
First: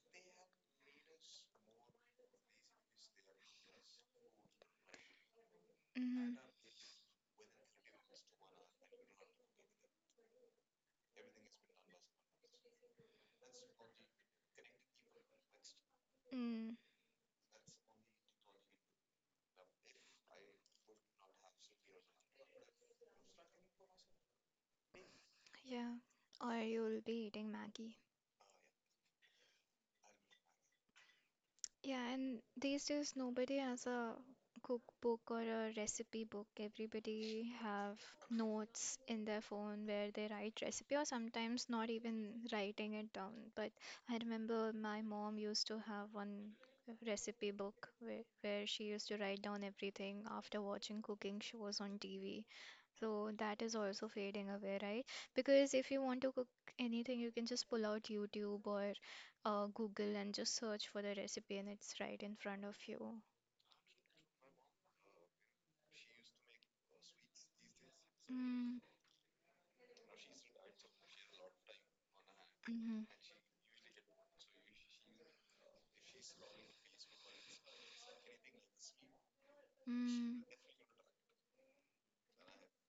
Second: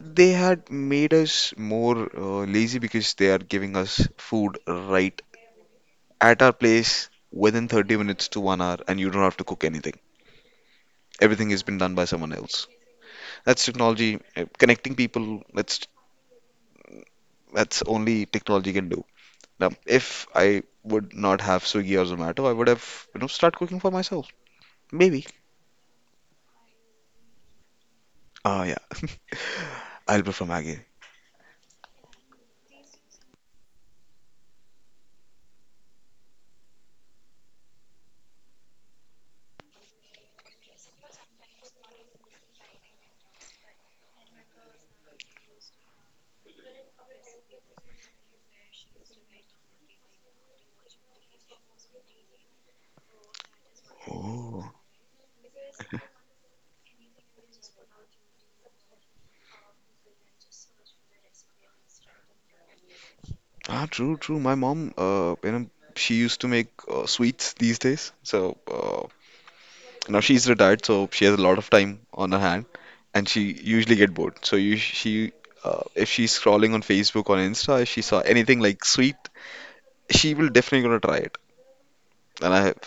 S2: they had made us more lazy because they are giving us food right
S1: Mm-hmm.
S2: at our place within 30 minutes to 1 hour, and you don't have to cook anything. Everything has been done by someone else. That's technology connecting people. That's
S1: Mm,
S2: that's only technology can do. Now, if I would not have Swiggy or Zomato, I would have you know start cooking for myself. Maybe.
S1: yeah. Or you'll be eating Maggie.
S2: Ah, yeah. I'll prefer Maggie.
S1: Yeah, and these days nobody has a cookbook or a recipe book. Everybody have notes in their phone where they write recipe or sometimes not even writing it down. But I remember my mom used to have one recipe book where, she used to write down everything after watching cooking shows on TV. So that is also fading
S2: Oh,
S1: away, right? Because if you want to cook anything, you can just pull out YouTube or Google and just search for the recipe, and it's right in front of you.
S2: ah, true, true. My mom, you know, she used to make sweets these days. So
S1: Mm,
S2: now she's retired, so she has a lot of time on her hand,
S1: mm-hmm,
S2: and she usually get bored. So if she's scrolling on Facebook or Insta, if she saw anything like sweet, she
S1: mm.
S2: will definitely gonna try it. And I have,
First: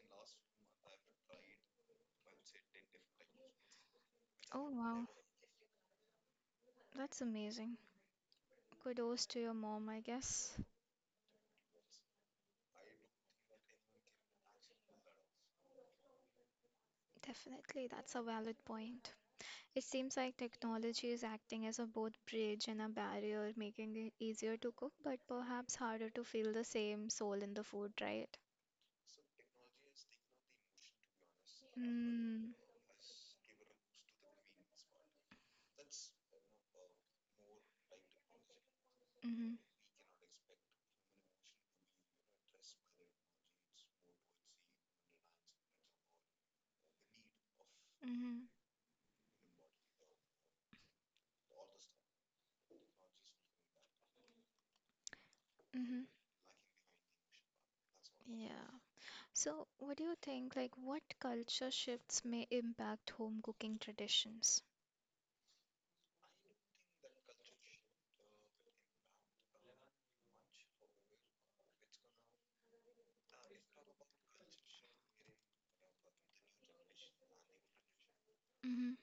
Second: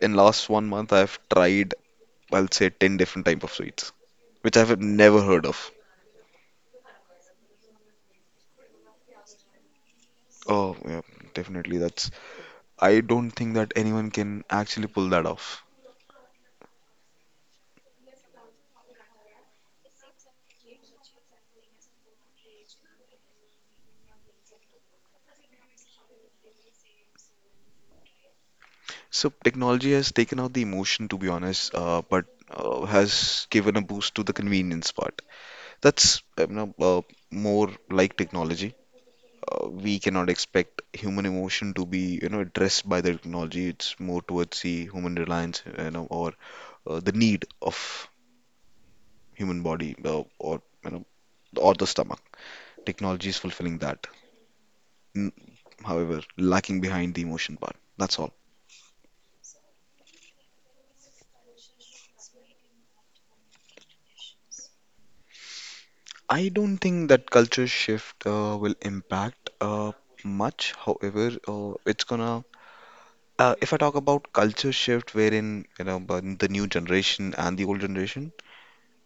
S2: in last 1 month, I've tried, I'll say, 10 different type of sweets, which
S1: Oh,
S2: I've
S1: wow.
S2: never heard of.
S1: That's amazing. Kudos to your mom, I guess.
S2: Oh, yeah, definitely. That's, I don't think that anyone can actually pull that off.
S1: Definitely, that's a valid point. It seems like technology is acting as a both bridge and a barrier, making it easier to cook, but perhaps harder to feel the same soul in the food, right?
S2: So technology has taken out the emotion, to be honest, but
S1: Mm.
S2: has given a boost to the convenience part. That's you know, more like technology.
S1: Mm-hmm.
S2: We cannot expect human emotion to be, you know, addressed by the technology. It's more towards the human reliance, you know, or the need of
S1: Mm-hmm.
S2: human body, or you know, or the stomach. Technology is fulfilling that. N-
S1: Mm-hmm.
S2: However, lacking behind the emotion part. That's all.
S1: Yeah. So, what do you think? Like, what culture shifts may impact home cooking traditions?
S2: I don't think that culture shift will impact much. However, it's gonna. If I talk about culture shift, wherein you know but the new generation and the old generation,
S1: Mm-hmm.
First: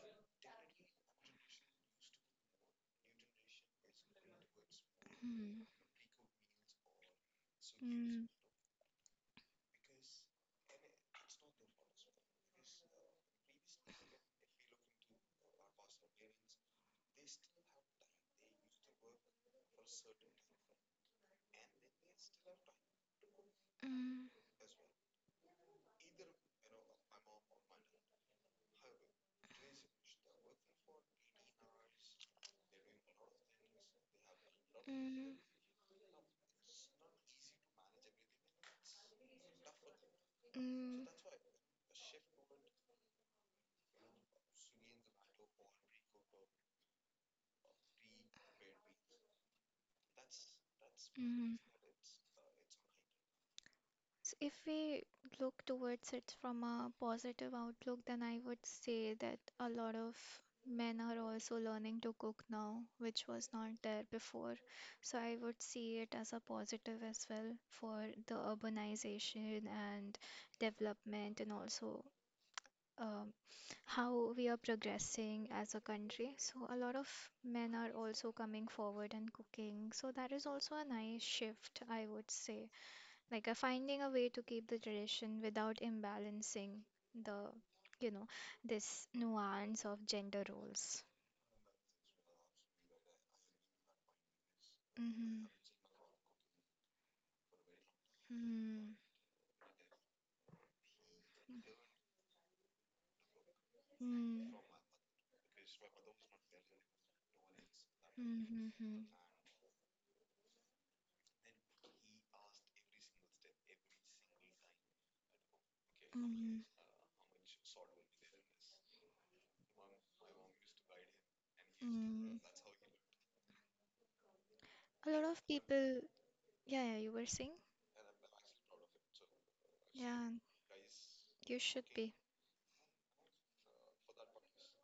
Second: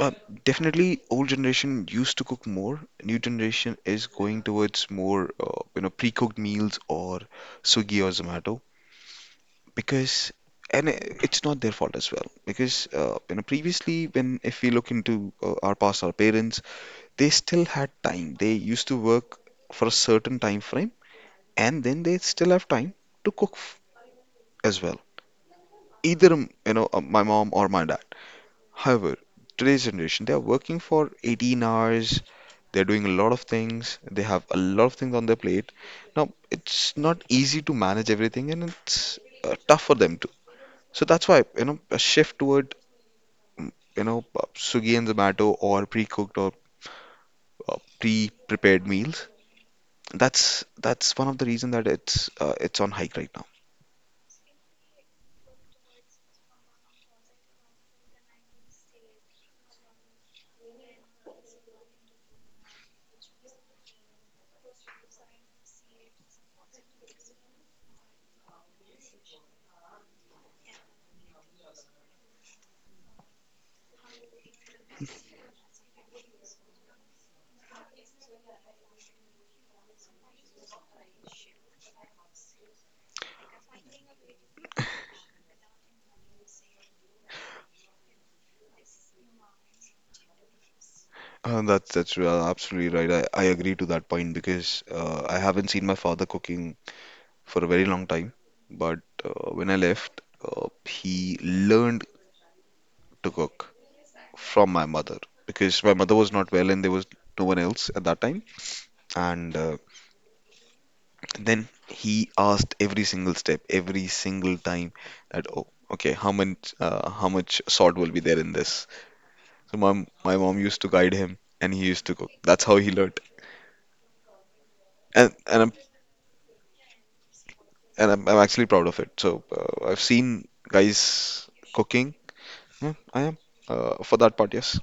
S2: uh, definitely old generation used to cook more. New generation is going towards more
S1: Mm-hmm.
S2: you know pre-cooked meals or Swiggy or
S1: Mm-hmm.
S2: Zomato because and i- it's not their fault as well because you know previously when if we look into our past our parents they still had time, they used to work for a certain time frame and then they still have time to cook as well, either you know my mom or my dad. However, today's generation, they are working for 18 hours. They're doing a lot of things. They have a lot of things on
S1: Mm-hmm.
S2: their plate. Now, it's not easy to manage everything, and it's tough for them too.
S1: Mm-hmm.
S2: So that's why you know a shift toward you know Swiggy and Zomato or pre-cooked or pre-prepared meals. That's one of the
S1: Mm-hmm.
S2: reason that it's on hike right now.
S1: So if we look towards it from a positive outlook, then I would say that a lot of men are also learning to cook now, which was not there before. So I would see it as a positive as well for the urbanization and development, and also um, how we are progressing as a country. So a lot of men are also coming forward and cooking. So that is also a nice shift, I would say, like finding a way to keep the tradition without imbalancing the, you know, this nuance of gender roles.
S2: That's absolutely right. I agree to that point because I
S1: mm-hmm.
S2: haven't seen my father cooking for a very long time.
S1: Mm-hmm.
S2: But when I left, he learned to cook
S1: Mm-hmm.
S2: from my mother because my mother was not well and there was no one else at that time.
S1: Mm-hmm.
S2: And then he asked every single step, every single time that, oh, okay, how
S1: Mm-hmm.
S2: much uh, how much salt will be there in this? So my mom used to guide him and he used to cook.
S1: Mm.
S2: That's how he learned.
S1: A lot
S2: And
S1: of
S2: and I'm
S1: people, yeah, yeah, you were saying,
S2: I'm actually proud of it. So I've
S1: yeah,
S2: seen guys
S1: you should be.
S2: cooking. Yeah, I am. For that part, yes.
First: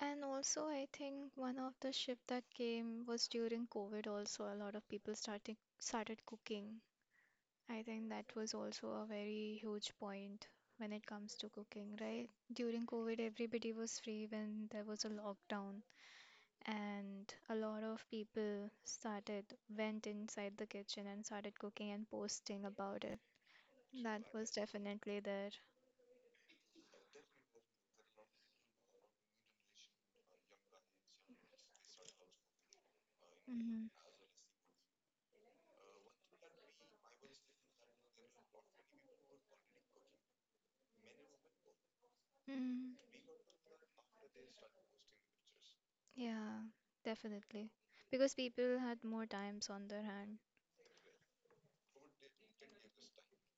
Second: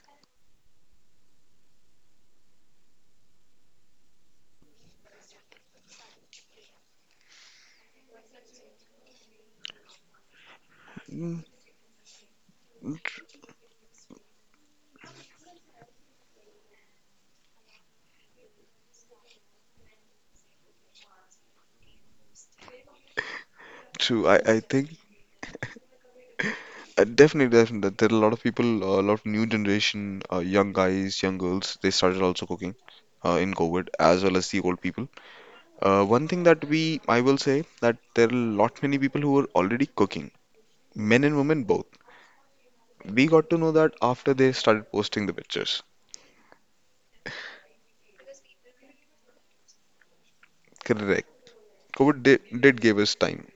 S1: And also, I think one of the shift that came was during COVID also, a lot of people started cooking. I think that was also a very huge point when it comes
S2: Mm.
S1: to cooking, right? During
S2: mm,
S1: COVID,
S2: tr-
S1: everybody was free when there was a lockdown, and a lot of people started went inside the kitchen and started cooking and posting about it. That
S2: True. I,
S1: was
S2: I think
S1: definitely there.
S2: definitely, definitely that there are a lot of people, a lot of new generation, young guys, young girls, they started also cooking in COVID
S1: Mm-hmm.
S2: as well as the old people. One thing that I will say that there are a lot many people who were already cooking, men and women both.
S1: Mm-hmm.
S2: We got to know that after they started posting the pictures.
S1: Yeah, definitely. Because people had more times on their hand.
S2: Correct. COVID did give us time.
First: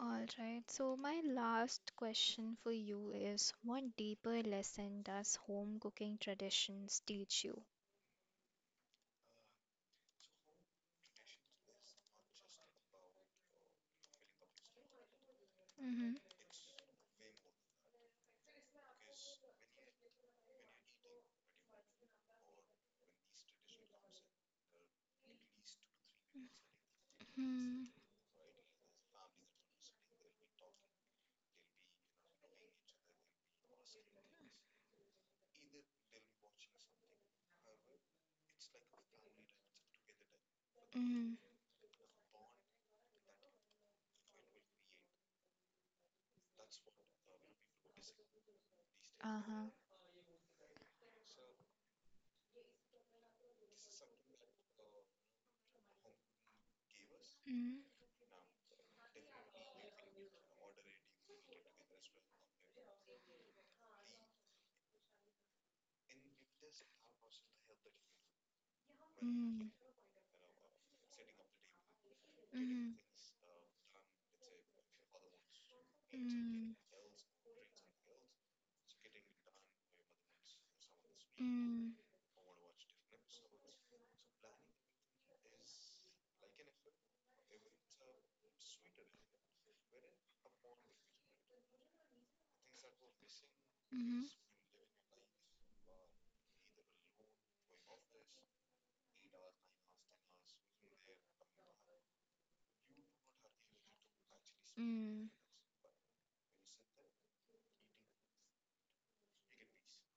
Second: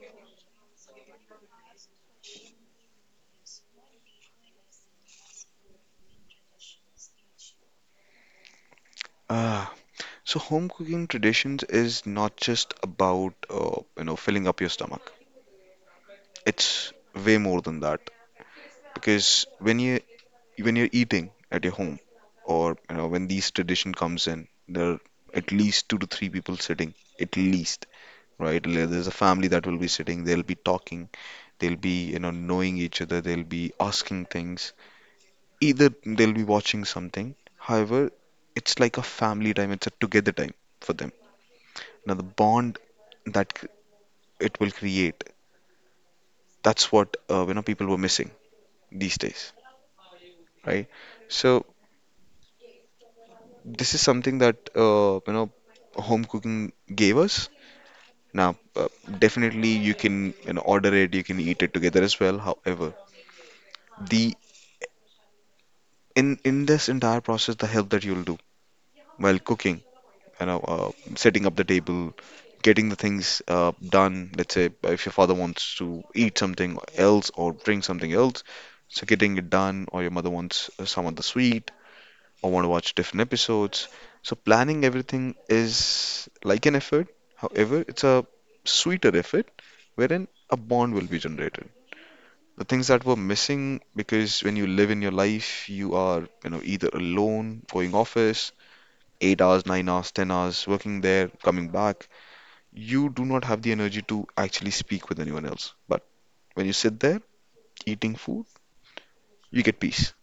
S1: All right. So my last question for you is what deeper lesson does home cooking traditions teach you?
S2: Ah, so home cooking traditions is not just about you know filling up your stomach.
S1: Mm-hmm.
S2: It's way more than that. Because when you when you're eating at your home or you know when these tradition comes in, there are at least two to three people sitting, at
S1: Mm-hmm.
S2: least, right. There's a family that will be sitting, they'll be talking, they'll be you know knowing each other, they'll be asking things, either they'll be watching something. However, it's like a family time, it's a together time for them.
S1: Mm-hmm.
S2: Now the bond that c- it will create, that's what you know people were missing these days,
S1: Uh-huh.
S2: right. So this is something that you know home cooking gave us. Now, definitely you can you know order it, you can eat it together as well. However, the in this entire process, the help that you'll do while cooking,
S1: Mm-hmm.
S2: you know, setting up the table, getting
S1: Mm-hmm.
S2: the things done. Let's say if your father wants to eat
S1: Mm-hmm.
S2: something else or bring something else, so getting it done, or your mother wants some other sweet.
S1: Mm,
S2: I want to watch different episodes. So planning everything is like an effort. However, it's a sweeter effort wherein a bond will be generated. The things that were missing,
S1: mm-hmm,
S2: because when you live in your life, you are, you know, either alone, going office, 8 hours, 9 hours, 10 hours, working there, coming back. You do not have the energy to actually speak with
S1: mm.
S2: anyone else. But when you sit there eating food, you get peace.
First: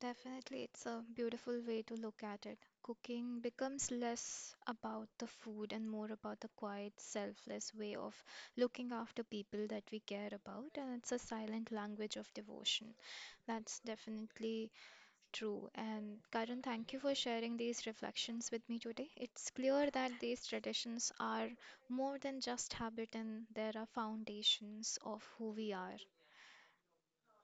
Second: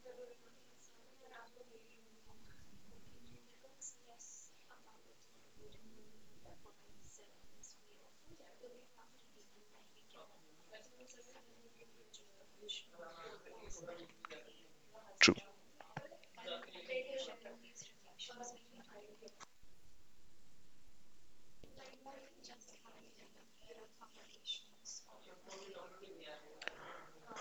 S1: Definitely, it's a beautiful way to look at it. Cooking becomes less about the food and more about the quiet, selfless way of looking after people that we care about, and it's a silent language of devotion. That's definitely
S2: True.
S1: true. And Karan, thank you for sharing these reflections with me today. It's clear that these traditions are more than just habit and there are foundations of who we are.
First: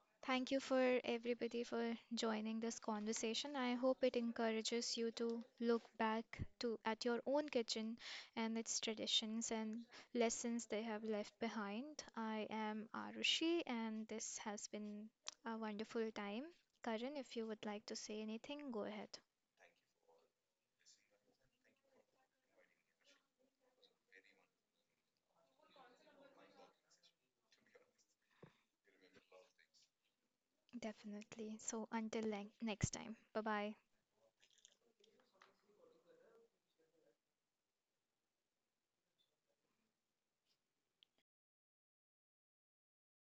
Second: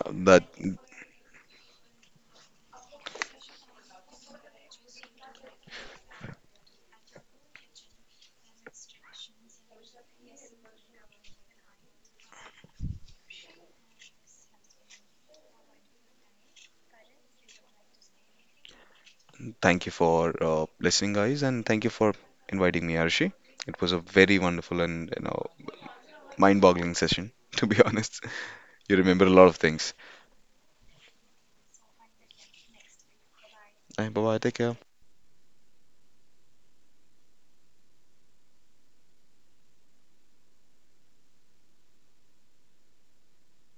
S2: That
S1: Thank you for everybody for joining this conversation. I hope it encourages you to look back to at your own kitchen and its traditions and lessons they have left behind. I am Arushi and this has been a wonderful time. Karan, if you would like to say anything, go ahead.
S2: Thank you for listening, guys, and thank you for inviting me, Arshi. It was a very wonderful and you know mind-boggling session, to be honest. You remember a lot of things.
S1: Definitely. So until like next time. Bye bye.
S2: Bye bye. Take care.